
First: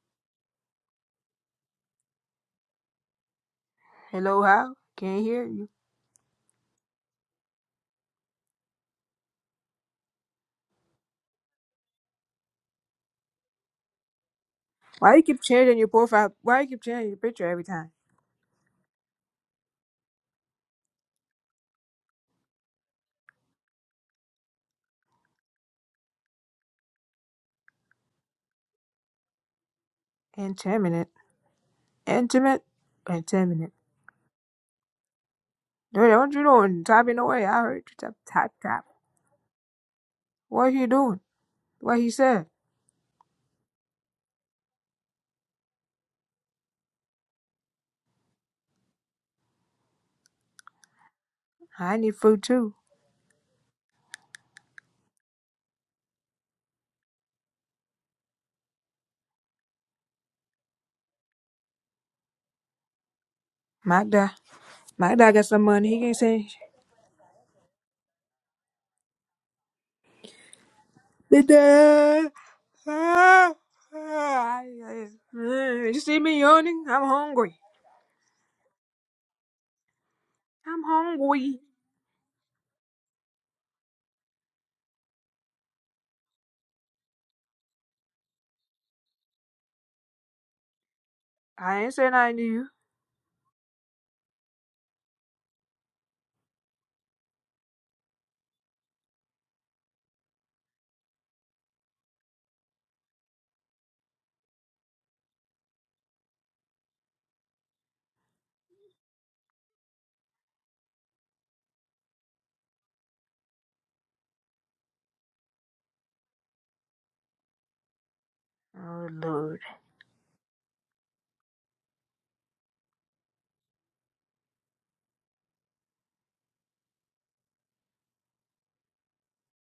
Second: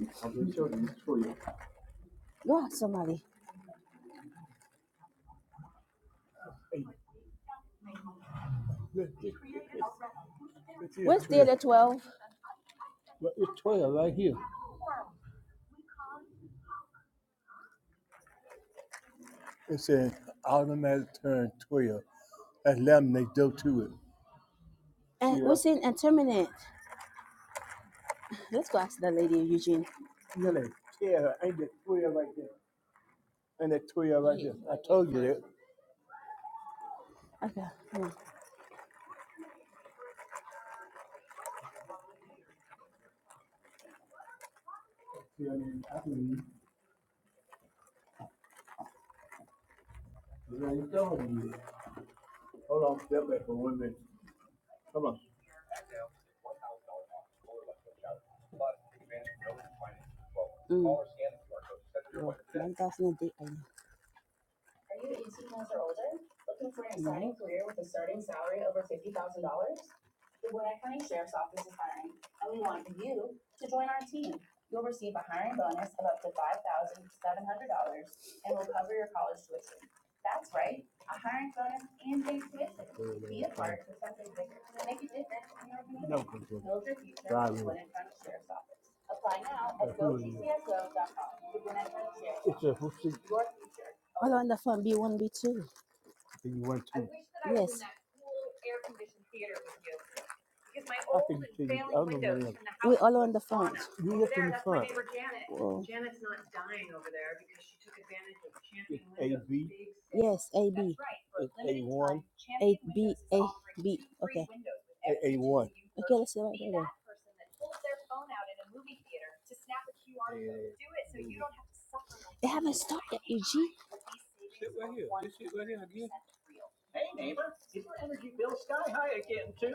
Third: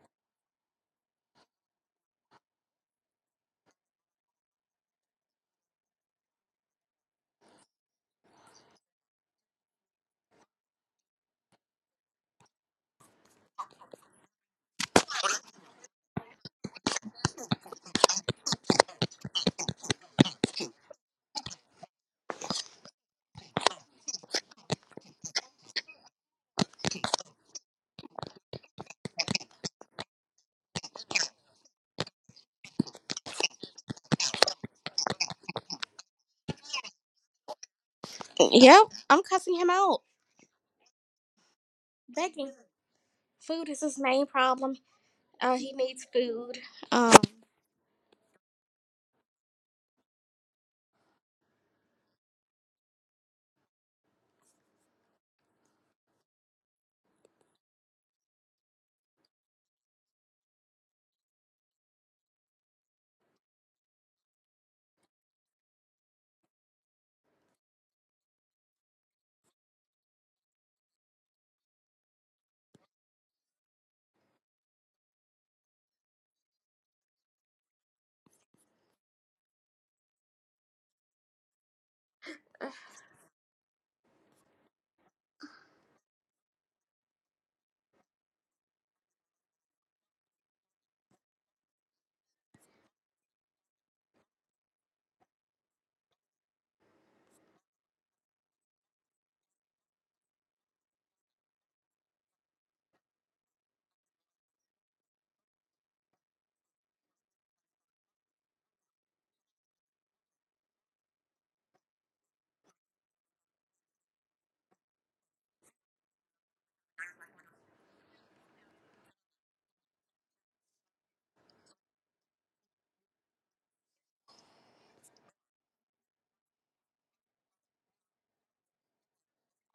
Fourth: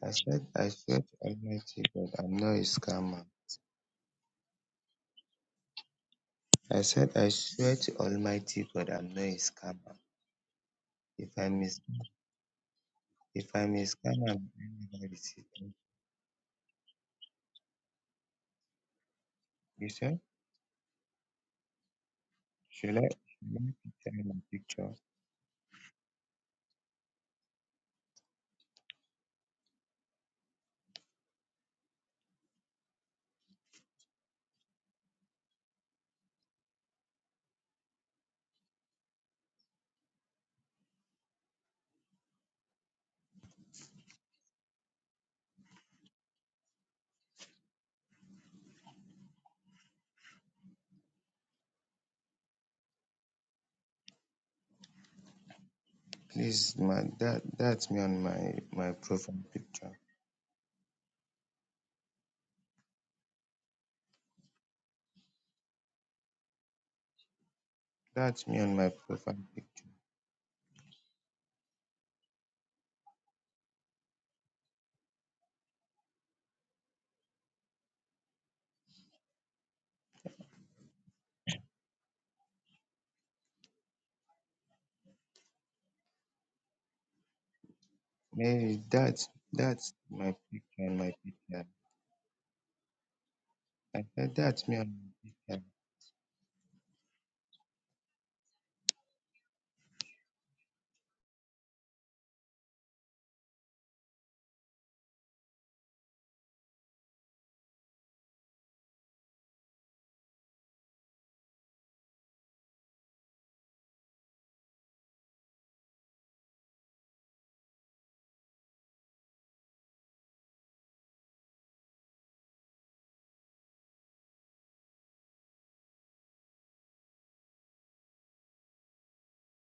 S4: I said,
S3: I'm just
S4: I
S3: showing you
S4: swear to
S3: for you.
S4: Almighty God, I'm not a
S3: God,
S4: scammer.
S3: somebody.
S1: Hello, how? Can't hear you.
S4: i said i swear to almighty god i'm
S3: Look,
S4: not
S3: look,
S4: a
S3: look,
S4: scammer
S3: look here, Where's
S4: if
S3: look here. theater
S4: i'm a,
S3: 12? Well,
S4: if
S3: it's
S4: i'm a
S3: 12 right
S4: scammer
S3: here.
S4: i will never
S1: Why you keep
S4: receive
S1: changing your profile? Why you keep changing your picture every time?
S3: It says
S4: notification
S3: automatic turn 12. That's
S4: should i
S3: laminate go
S4: should i
S3: to it.
S4: picture my picture
S3: And Yeah. what's in and terminate? Let's go ask that lady Eugene. Really? no.
S1: Intimate.
S3: Yeah, ain't that 12 right there?
S1: Intimate? Intimate.
S3: and that 12 right there? I told you that.
S1: Dude, what you doing? Typing away. I
S3: Okay.
S1: heard you
S3: come on.
S1: tap, tap,
S2: Yep,
S1: tap.
S2: I'm cussing him out.
S1: What you doing? What he said?
S2: Begging. Food is his main problem.
S3: Yeah,
S2: Uh,
S3: I
S2: he
S3: mean, I
S2: needs
S3: can-
S2: food. Um,
S3: I ain't telling you.
S1: I need food too.
S3: Hold on, step back for one minute. Come on.
S4: please my that that's me on my my profile picture
S3: Mm. One thousand a day.
S1: My Dad.
S3: Are you
S1: Magda. Dad
S3: eighteen
S1: got some
S3: years or
S1: money. He
S3: older,
S1: can't say
S3: looking for an exciting career with a starting
S4: that's me
S3: salary
S4: on
S3: over
S4: my
S3: fifty thousand
S4: profile
S3: dollars?
S4: picture
S3: The Gwinnett County Sheriff's
S1: shit.
S3: Office is hiring,
S1: Dad.
S3: and we want you
S1: Ah.
S3: to join our team.
S1: Ah.
S3: You'll receive a hiring bonus
S1: Magda. You
S3: of
S1: see
S3: up to
S1: me
S3: five
S1: yawning?
S3: thousand
S1: I'm
S3: seven
S1: hungry.
S3: hundred dollars, and will cover your college tuition. That's right,
S1: I'm
S3: a hiring
S1: hungry.
S3: bonus and paid tuition. Be a part of something bigger, to make a difference in your community. No Build your future Drive with me. Gwinnett County Sheriff's
S4: mary
S3: Office.
S4: that's
S3: Apply now
S4: that's
S3: at Who are you?
S4: my picture on my
S3: gotccsgov.com. The
S4: picture
S1: I
S3: Gwinnett
S1: ain't
S3: County
S1: said I
S3: Sheriff's
S1: knew.
S3: Office, your future
S4: i
S3: I
S4: said
S3: learned that
S4: that's me
S3: from
S4: on my
S3: B1,
S4: picture
S3: B2. B1, I two. Yes. I wish that I was in Yes. that cool air conditioned theater with you. Because my I old can tell you, I windows where from the house We're all that are was in the front. You over up in the that's my front. neighbor Janet. Well, Janet's not dying over there because she took advantage of it's Champion Windows, A B, big sale. yes, A That's B, right, for a it's A one, time, Champion A B, Windows is A offering B. two free Okay, windows with A every A window one. you Okay, let's purchase. see right Be there that person that pulls their phone out in a movie
S1: Oh
S3: theater to
S1: Lord,
S3: snap a QR code. Yeah. Do it so you don't have to suffer like They we haven't did in stopped yet, the EG. eye with these Sit savings right of here. one hundred percent real. Hey neighbor, is your energy bill sky high again too?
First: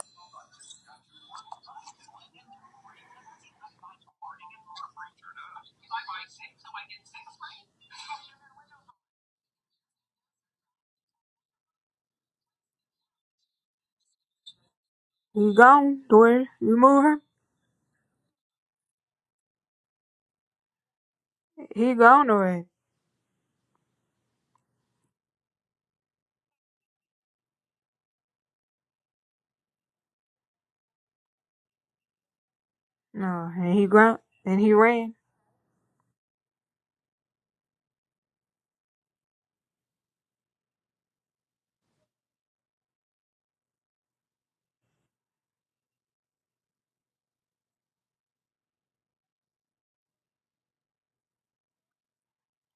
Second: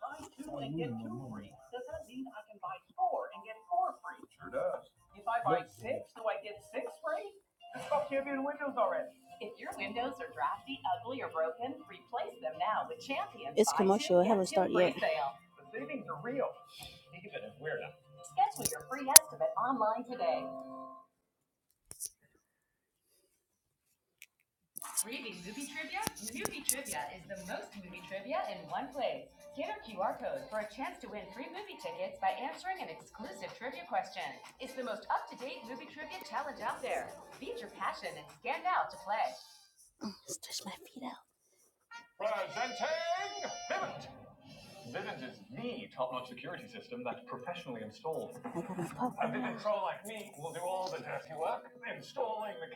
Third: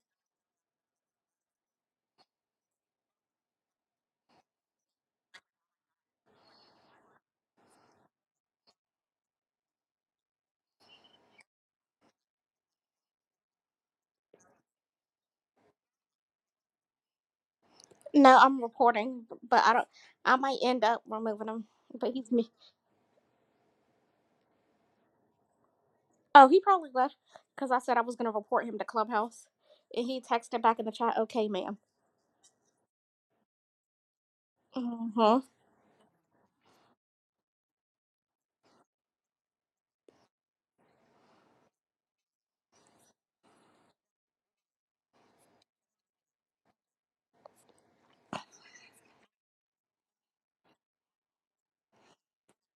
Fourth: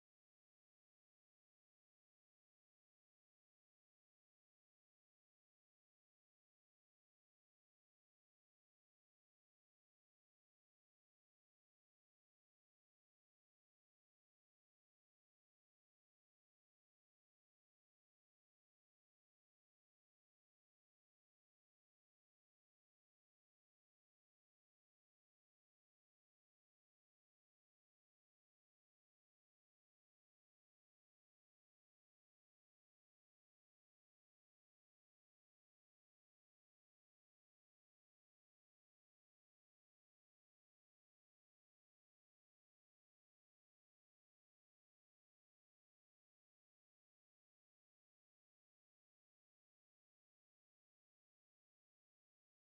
S3: buy two and get two free doesn't mean I can buy four and get four free. If I buy six, do I get six free? It's called Champion Windows already. If your windows are drafty, ugly, or broken, replace them now with Champion. It's commercial. It haven't started yet. sale.
S1: he
S3: The
S1: gone.
S3: savings
S1: The
S3: are
S1: way
S3: real.
S1: you move him,
S2: no, I'm
S3: Schedule your free
S2: reporting,
S3: estimate
S2: but I don't.
S3: online
S2: I
S3: today.
S2: might end up removing him,
S1: he
S2: but
S1: gone
S2: he's me.
S1: already.
S3: Reading movie trivia?
S2: Oh, he
S3: Movie
S2: probably
S3: trivia
S2: left
S3: is the most
S2: because I said I
S3: movie
S2: was gonna
S3: trivia in
S2: report him to
S3: one place.
S2: Clubhouse,
S3: Get our
S2: and
S3: QR
S2: he
S3: code for
S2: texted
S3: a
S2: back in the
S3: chance to
S2: chat,
S3: win free
S2: "Okay, ma'am."
S3: movie tickets by answering an
S1: No,
S3: exclusive
S1: and
S3: trivia
S1: he grunt
S3: question.
S1: and
S3: It's
S1: he
S3: the most
S1: ran.
S2: Mm-hmm.
S3: up-to-date movie trivia challenge out there. Beat your passion and stand out to play. Oh, stretch my feet out. Oh,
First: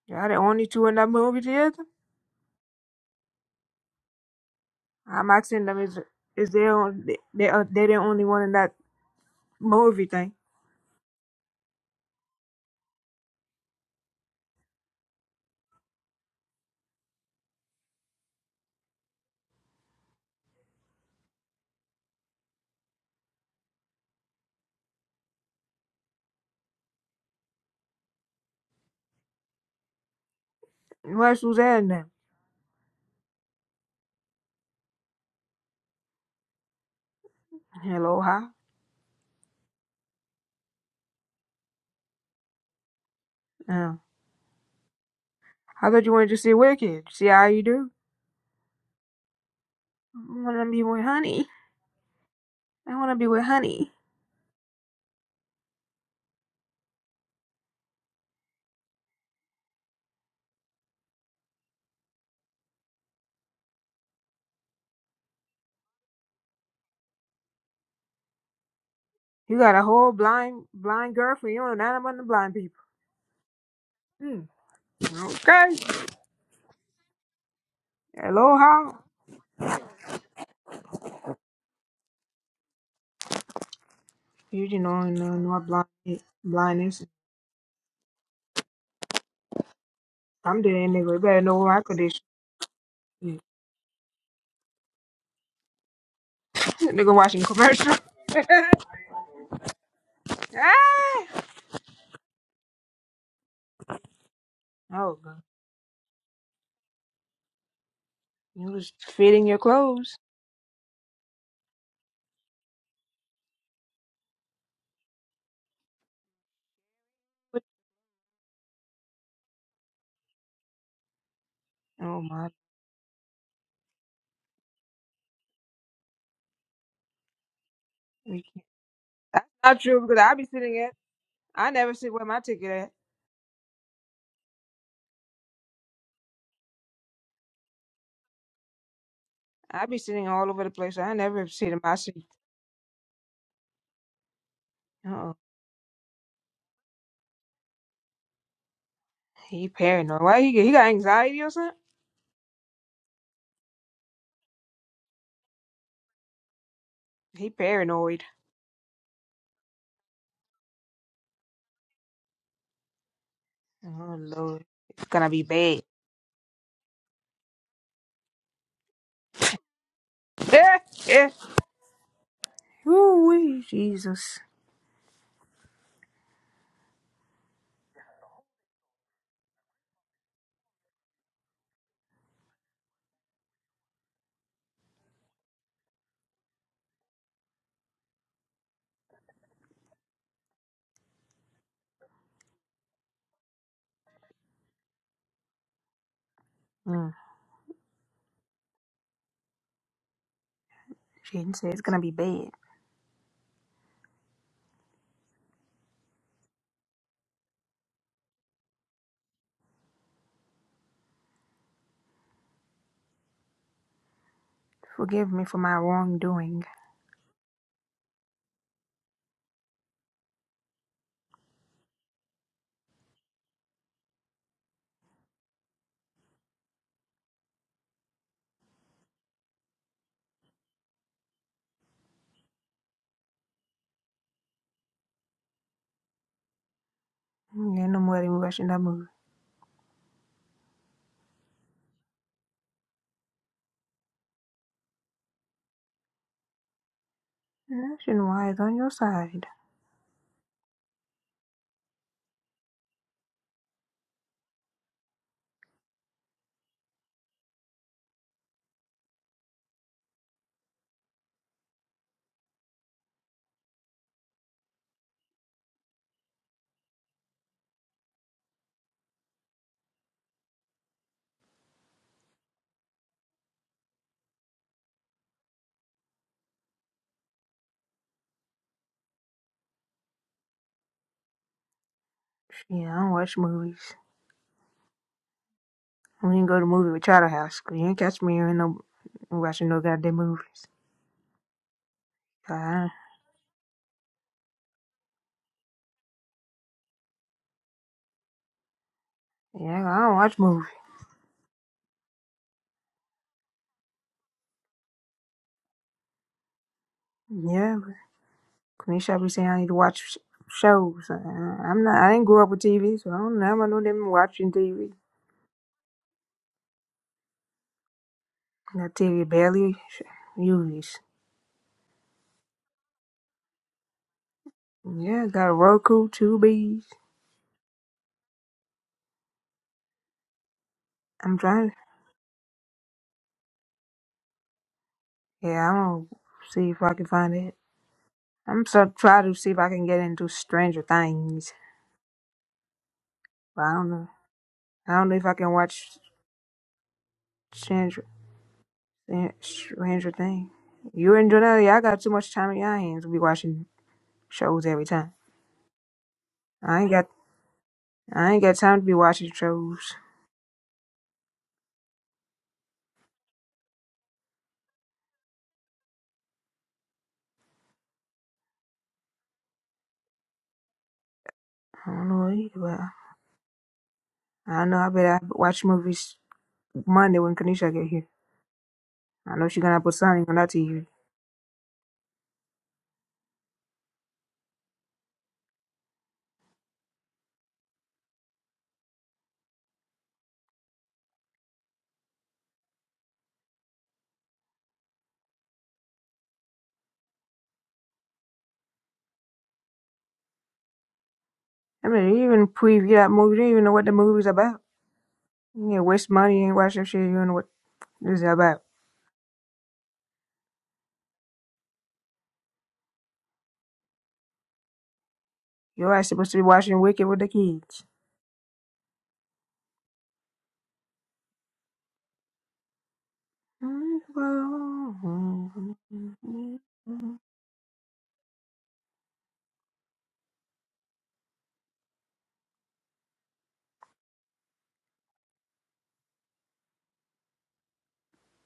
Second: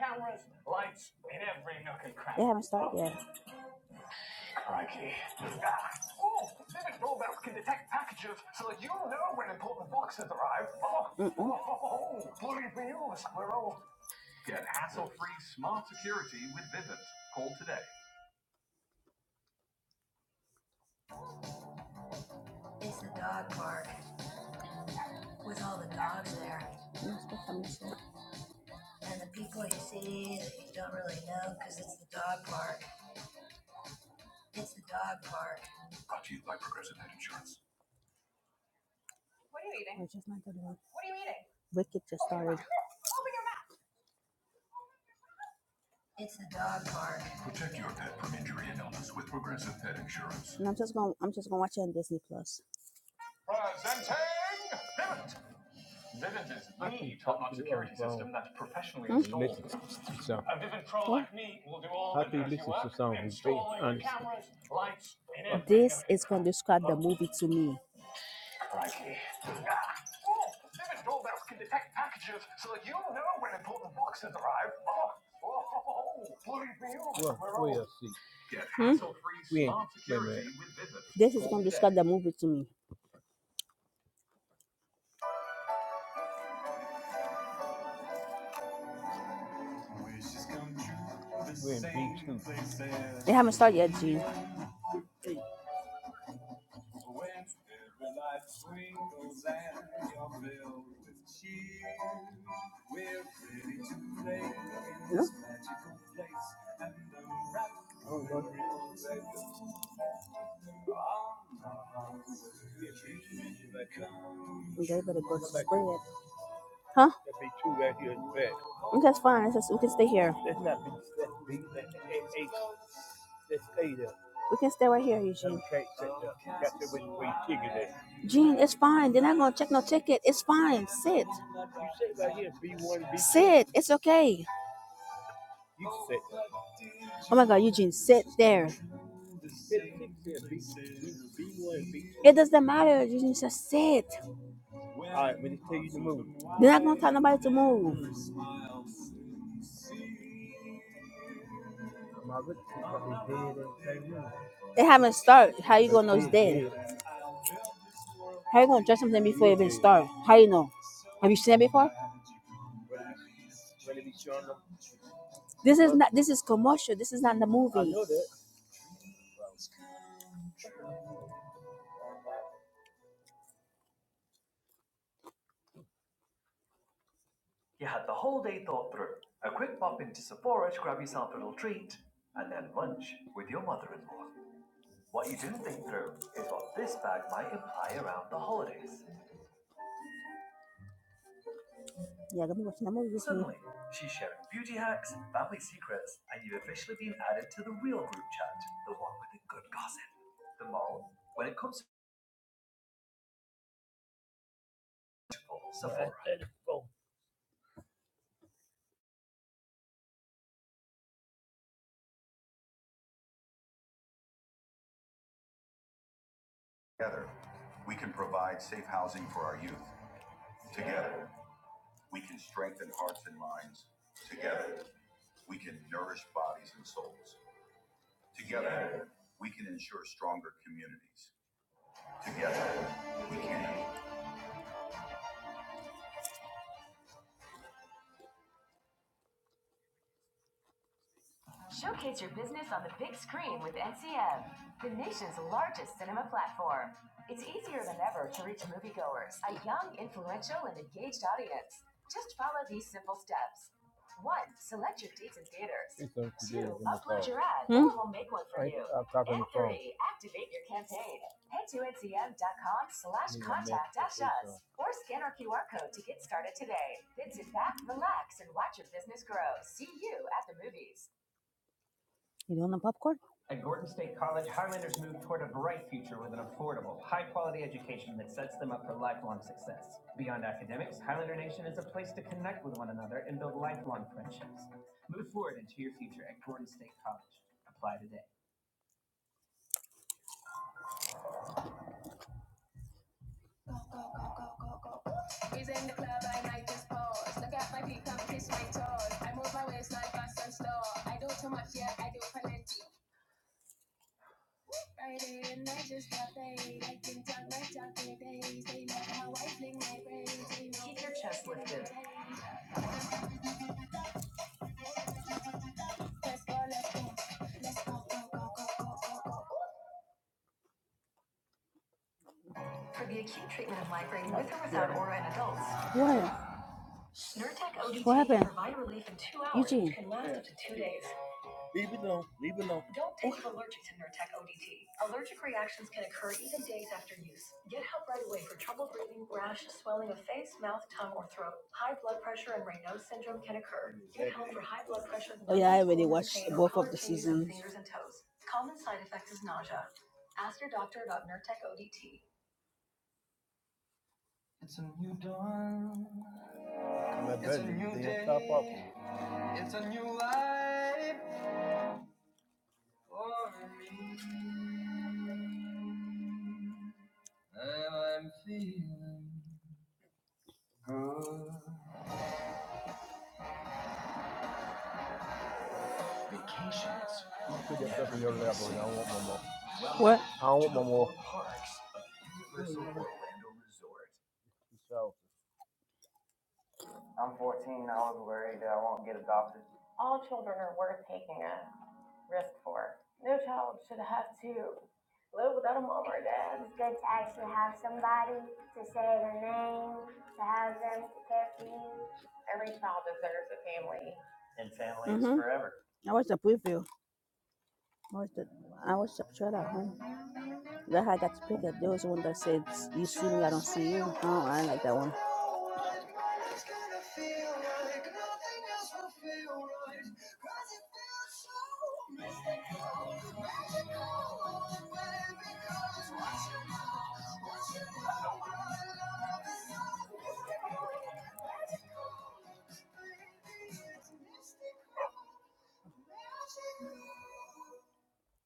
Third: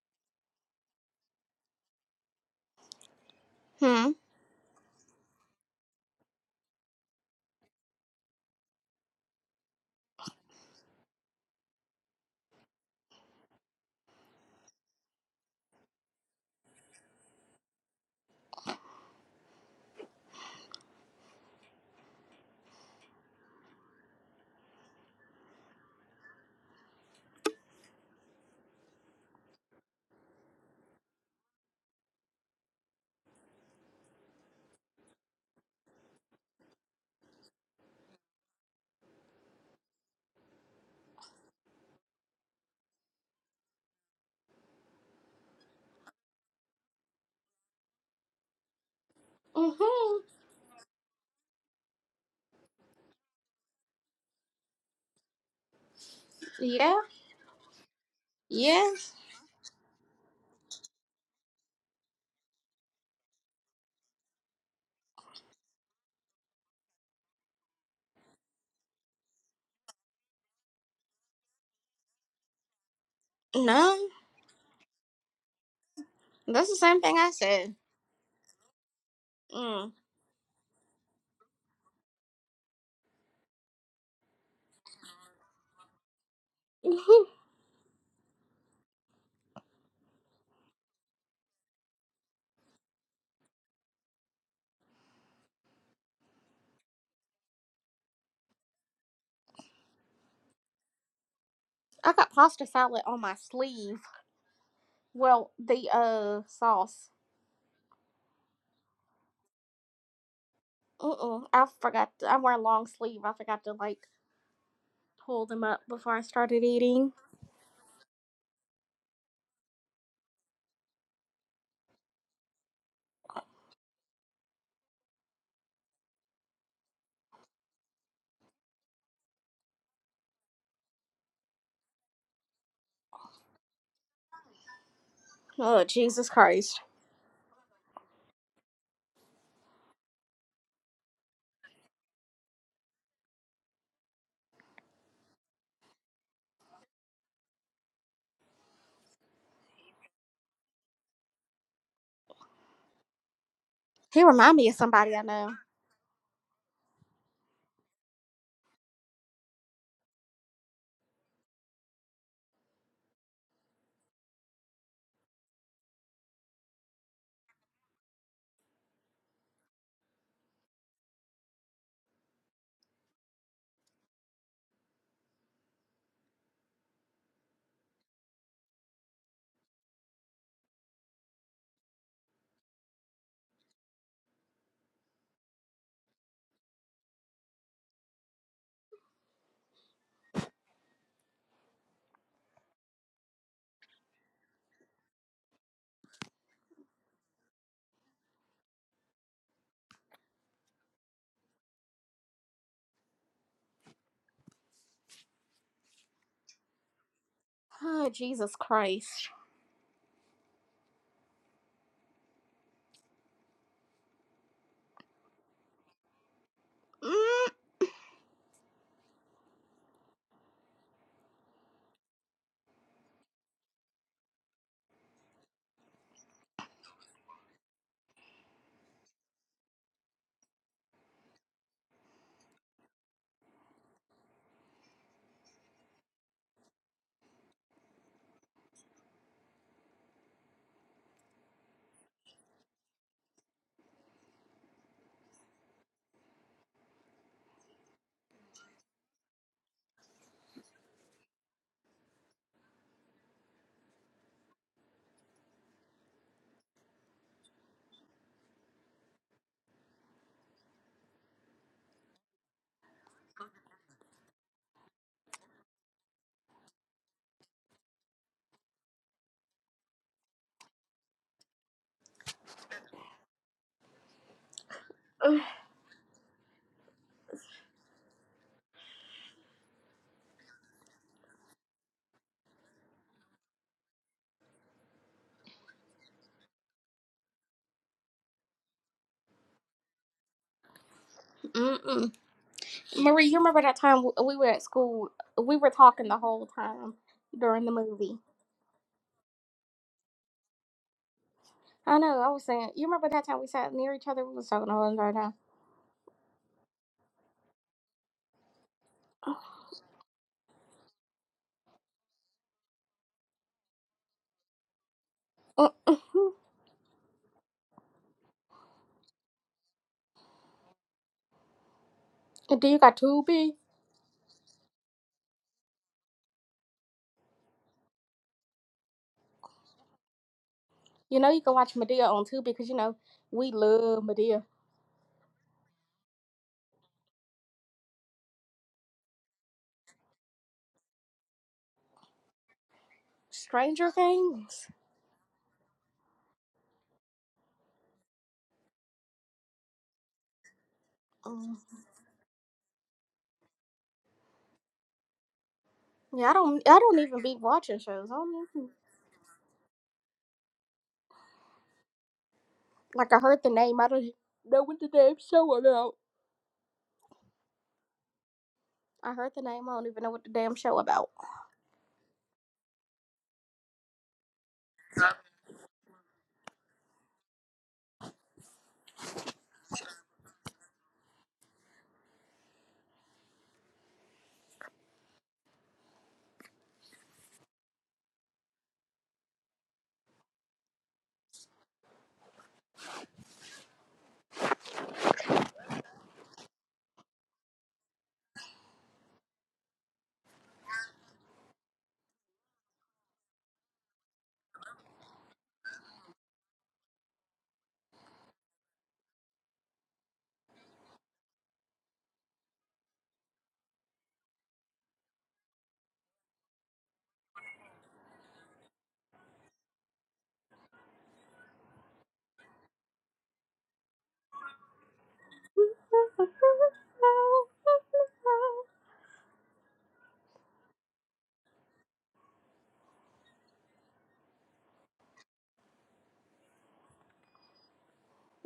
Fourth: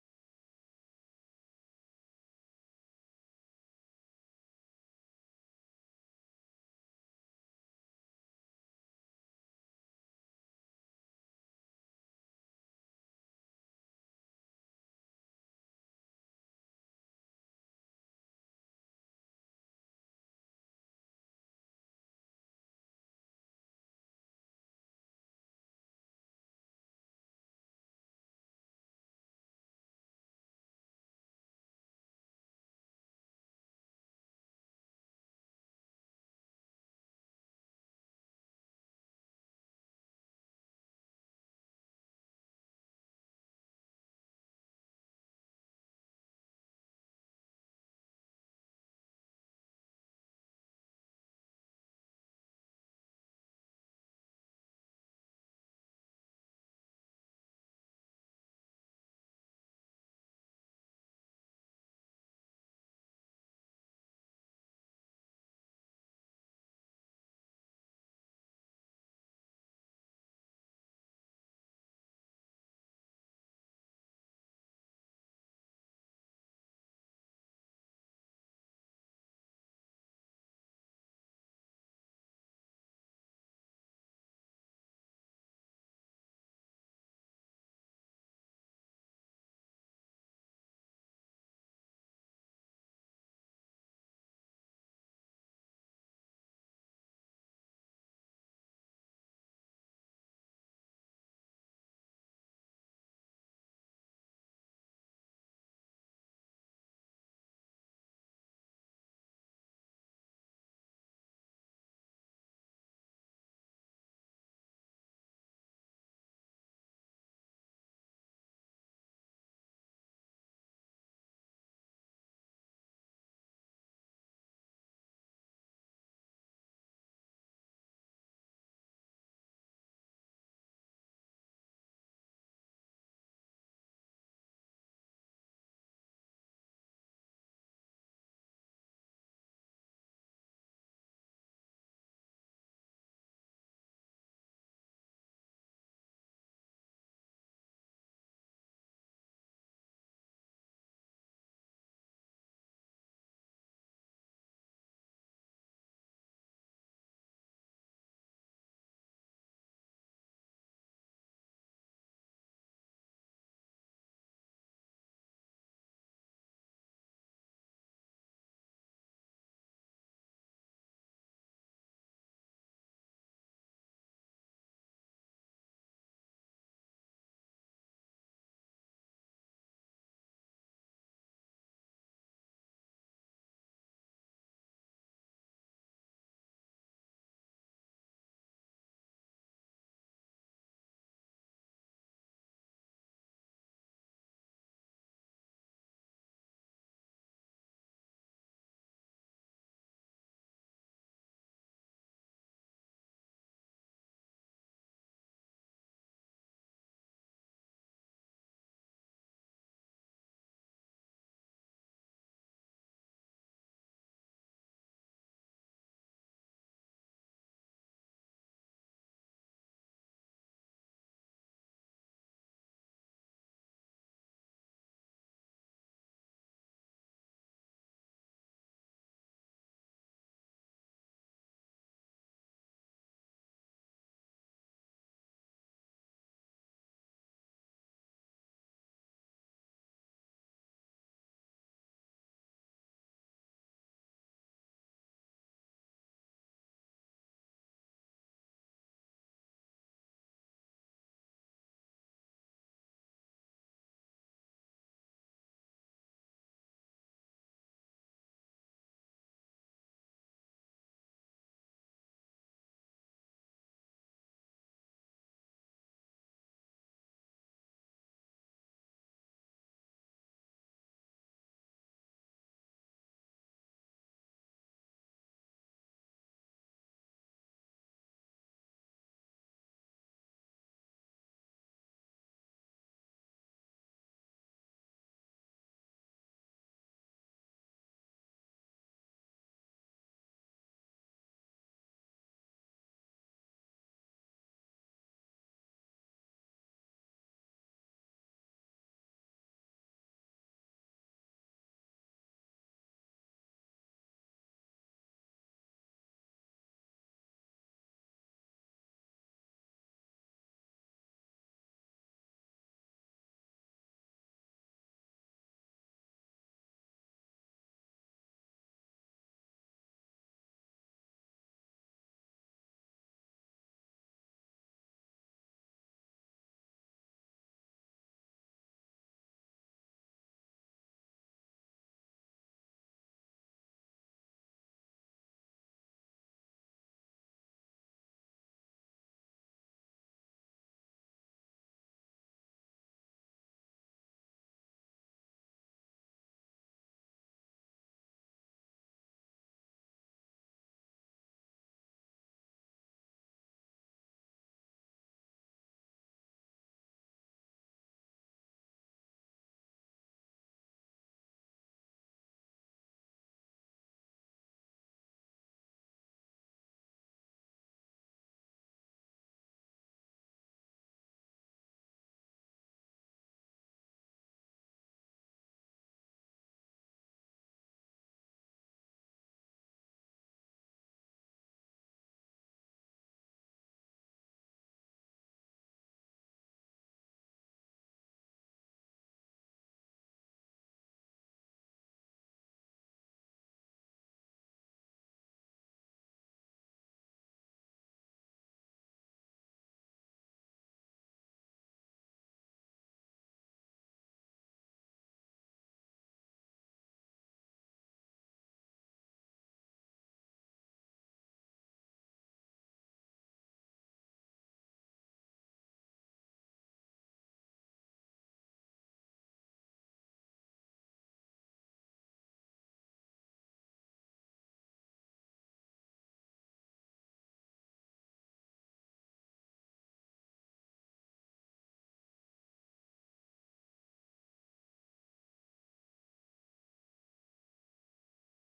S1: Y'all the only two in that movie theater.
S2: Hmm.
S1: I'm asking them is is they on they they are they the only one in that movie thing.
S3: It's the dog park, with all the dogs there. No, And the people you see that you don't really
S1: Who else
S3: know,
S1: was
S3: because
S1: there in
S3: it's the
S1: them?
S3: dog park. It's the dog park.
S1: Hello, hi.
S3: I just not the Wicked just started,
S1: Uh, I thought you wanted to see Wicked. See how you do.
S2: Mm-hmm.
S1: I
S3: and
S1: wanna
S3: I'm
S1: be
S3: just
S1: with
S3: gonna I'm
S1: Honey.
S3: just gonna watch it on Disney Plus.
S1: I wanna be with Honey.
S2: Yeah. Yeah.
S3: So This is going to describe the movie to me.
S1: You got a whole blind blind girlfriend. You don't know nothing about the blind people.
S2: No,
S1: Hmm. Okay.
S2: that's the same thing I said.
S1: Aloha.
S3: Hmm?
S2: Mm.
S3: This is going to describe the movie to me.
S1: You didn't know no no blind blindness.
S2: <laughs>
S1: I'm dead nigga. You better know
S3: We're in
S1: my condition.
S3: B two. They
S1: is.
S3: haven't started yet, G.
S1: <laughs> nigga watching commercial. <laughs> Ah!
S2: I got pasta salad on my sleeve.
S1: oh
S3: No?
S1: god.
S2: Well, the uh sauce.
S1: You was fitting your clothes.
S2: Mm-mm. I forgot. To, I wear a long sleeve. I forgot to like
S3: They better go to
S2: pull them
S3: Like
S2: up
S3: spread.
S2: before I started
S3: Huh?
S2: eating.
S1: What-
S3: That's fine. It's just, we can stay here. That's not big. That's big. That's
S1: Oh
S3: eight.
S1: my
S3: eight. Let's stay there. We can stay right here, Eugene. Okay, set up. Got to wait for ticket there.
S1: we
S3: Gene,
S1: can't.
S3: it's fine. They're not
S1: That's
S3: gonna check
S1: not
S3: no
S1: true
S3: ticket.
S1: because I
S3: It's
S1: be sitting
S3: fine.
S1: at
S3: Sit. You
S1: I never sit
S3: sit
S1: where
S3: right
S1: my
S3: here,
S1: ticket at.
S3: B1, B2. Sit. It's okay.
S2: Oh
S3: You sit.
S2: Jesus Christ!
S3: Oh my god, Eugene, sit there. Sit, sit
S1: I be sitting
S3: there,
S1: all
S3: B,
S1: over the place. I never sit in
S3: one
S1: my
S3: B2.
S1: seat.
S3: It doesn't matter, Eugene. Just sit. All
S1: Oh,
S3: right, when they tell you to move. They're not gonna tell nobody to move.
S1: he paranoid. Why he he got anxiety or something?
S2: He remind me of
S3: They haven't
S2: somebody I know.
S3: started. How you gonna know it's Yeah, dead?
S1: He paranoid.
S3: How you gonna judge something before you even start? How you know? Have you seen it before?
S1: Oh Lord, it's gonna be
S3: This
S1: bad.
S3: is not. This is commercial. This is not the movie. I know that.
S1: <laughs> Yeah, yeah. Ooh, Jesus.
S3: Yeah, gonna be watching the movie this week. She's sharing beauty hacks, family secrets, and you've officially
S1: Mm.
S3: been added to the real group chat, the one with the good gossip. The moral, when
S1: Shit,
S3: it
S1: said
S3: comes
S1: it's
S3: to
S1: gonna be bad.
S2: Oh Jesus Christ!
S1: Forgive me for my wrongdoing.
S3: together,
S2: Mm-mm.
S3: We can provide safe housing for our youth. Together, we can strengthen hearts and minds. Together, we can nourish bodies and souls. Together, we can ensure stronger communities.
S1: Mm, Ain't no more than watching that movie.
S3: Showcase your business on the big screen with NCM, the nation's largest cinema platform. It's easier than
S1: Action
S3: ever to
S1: wise,
S3: reach
S1: on your
S3: moviegoers,
S1: side.
S3: a young, influential, and engaged audience. Just follow these simple steps. One, select your dates and theaters. Two, upload your ad, Hmm? or we'll make one for you. And three, activate your campaign. Head to ncm.com slash contact dash us so. or scan our QR code to get started today. Then sit back, relax, and watch your business grow. See you at the movies. You doing the popcorn?
S1: Shit, I don't watch movies. We didn't go to the movie with Charter House. 'cause you ain't catch me in no watching no goddamn movies.
S2: Mm-mm.
S1: Uh,
S2: Marie, you remember that time we were at school? We were talking the whole time during the movie.
S1: yeah, I don't watch movies.
S2: I know. I was saying, you remember that time we sat near each other? We was talking the whole entire time.
S1: Yeah, but Quenisha be saying I need to watch sh- shows. Uh, I'm not. I didn't grow up with TV, so I don't know. I know them watching TV.
S2: Oh, Mm-mm.
S1: That TV barely sh- uses.
S2: Do you got two big?
S1: Yeah, got a Roku,
S3: What?
S1: two Bs.
S3: What happened? Eugene. Can last up to two days.
S2: You know,
S1: I'm
S2: you can
S1: trying.
S2: watch
S3: Leave
S2: Medea
S3: it alone.
S2: on too
S3: Leave it
S2: because you
S3: alone.
S2: know
S3: Don't take
S2: we
S3: Allergic to
S2: love
S3: Nurtec
S2: Medea.
S3: ODT. Allergic
S1: Yeah, I'm
S3: reactions
S1: gonna
S3: can occur even
S1: see if
S3: days
S1: I can
S3: after
S1: find
S3: use.
S1: it.
S3: Get help right away for
S1: I'm
S3: trouble
S1: so try
S3: breathing,
S1: to see if
S3: rash,
S1: I can get
S3: swelling of
S1: into
S3: face, mouth,
S1: Stranger
S3: tongue, or
S1: Things,
S3: throat. High blood pressure and Raynaud's syndrome can
S1: but I don't
S2: Stranger
S3: occur.
S1: know.
S3: Get help for
S2: Things.
S3: high
S1: I
S3: blood
S1: don't know if I
S3: pressure.
S1: can
S3: Oh yeah, I
S1: watch
S3: already watched both of the seasons. fingers and
S1: Stranger
S3: toes. Common side effect is nausea.
S1: Stranger Things.
S3: Ask your doctor
S1: You
S3: about
S1: and
S2: Mm.
S3: Nurtec
S1: Jonelle, y'all got too
S3: ODT.
S1: much time in your hands to be watching shows every time.
S2: Yeah, I don't. I
S1: I ain't
S2: don't
S1: got
S2: even
S3: I'm
S2: be
S3: at bed.
S2: watching shows. I
S1: I ain't
S2: don't
S1: got
S2: even,
S1: time to be watching shows.
S2: like. I heard the name. I don't know what the damn show about. I heard the name. I don't even know what the damn show about.
S1: I don't know either, but I know I better watch movies Monday when Kanisha get here.
S3: no
S1: I know she's gonna put
S3: What?
S1: something on
S3: I
S1: that
S3: don't want no
S1: TV.
S3: more. All children are worth taking a birth. without a mom or dad. It's good to actually have somebody to say their name, to have them to care for
S1: I mean,
S3: you.
S1: they even preview that movie. They don't even know what the movie's about.
S3: Mhm.
S1: You know, waste
S3: I watched a
S1: money and watch
S3: preview.
S1: that shit. You don't know what
S3: I
S1: It's
S3: watched the
S1: about
S3: I watched the trailer. Huh? That I got to pick it. There was one that said, "You see me, I don't see you." Oh, I like that one.
S1: your ass supposed to be watching Wicked with the kids. <laughs>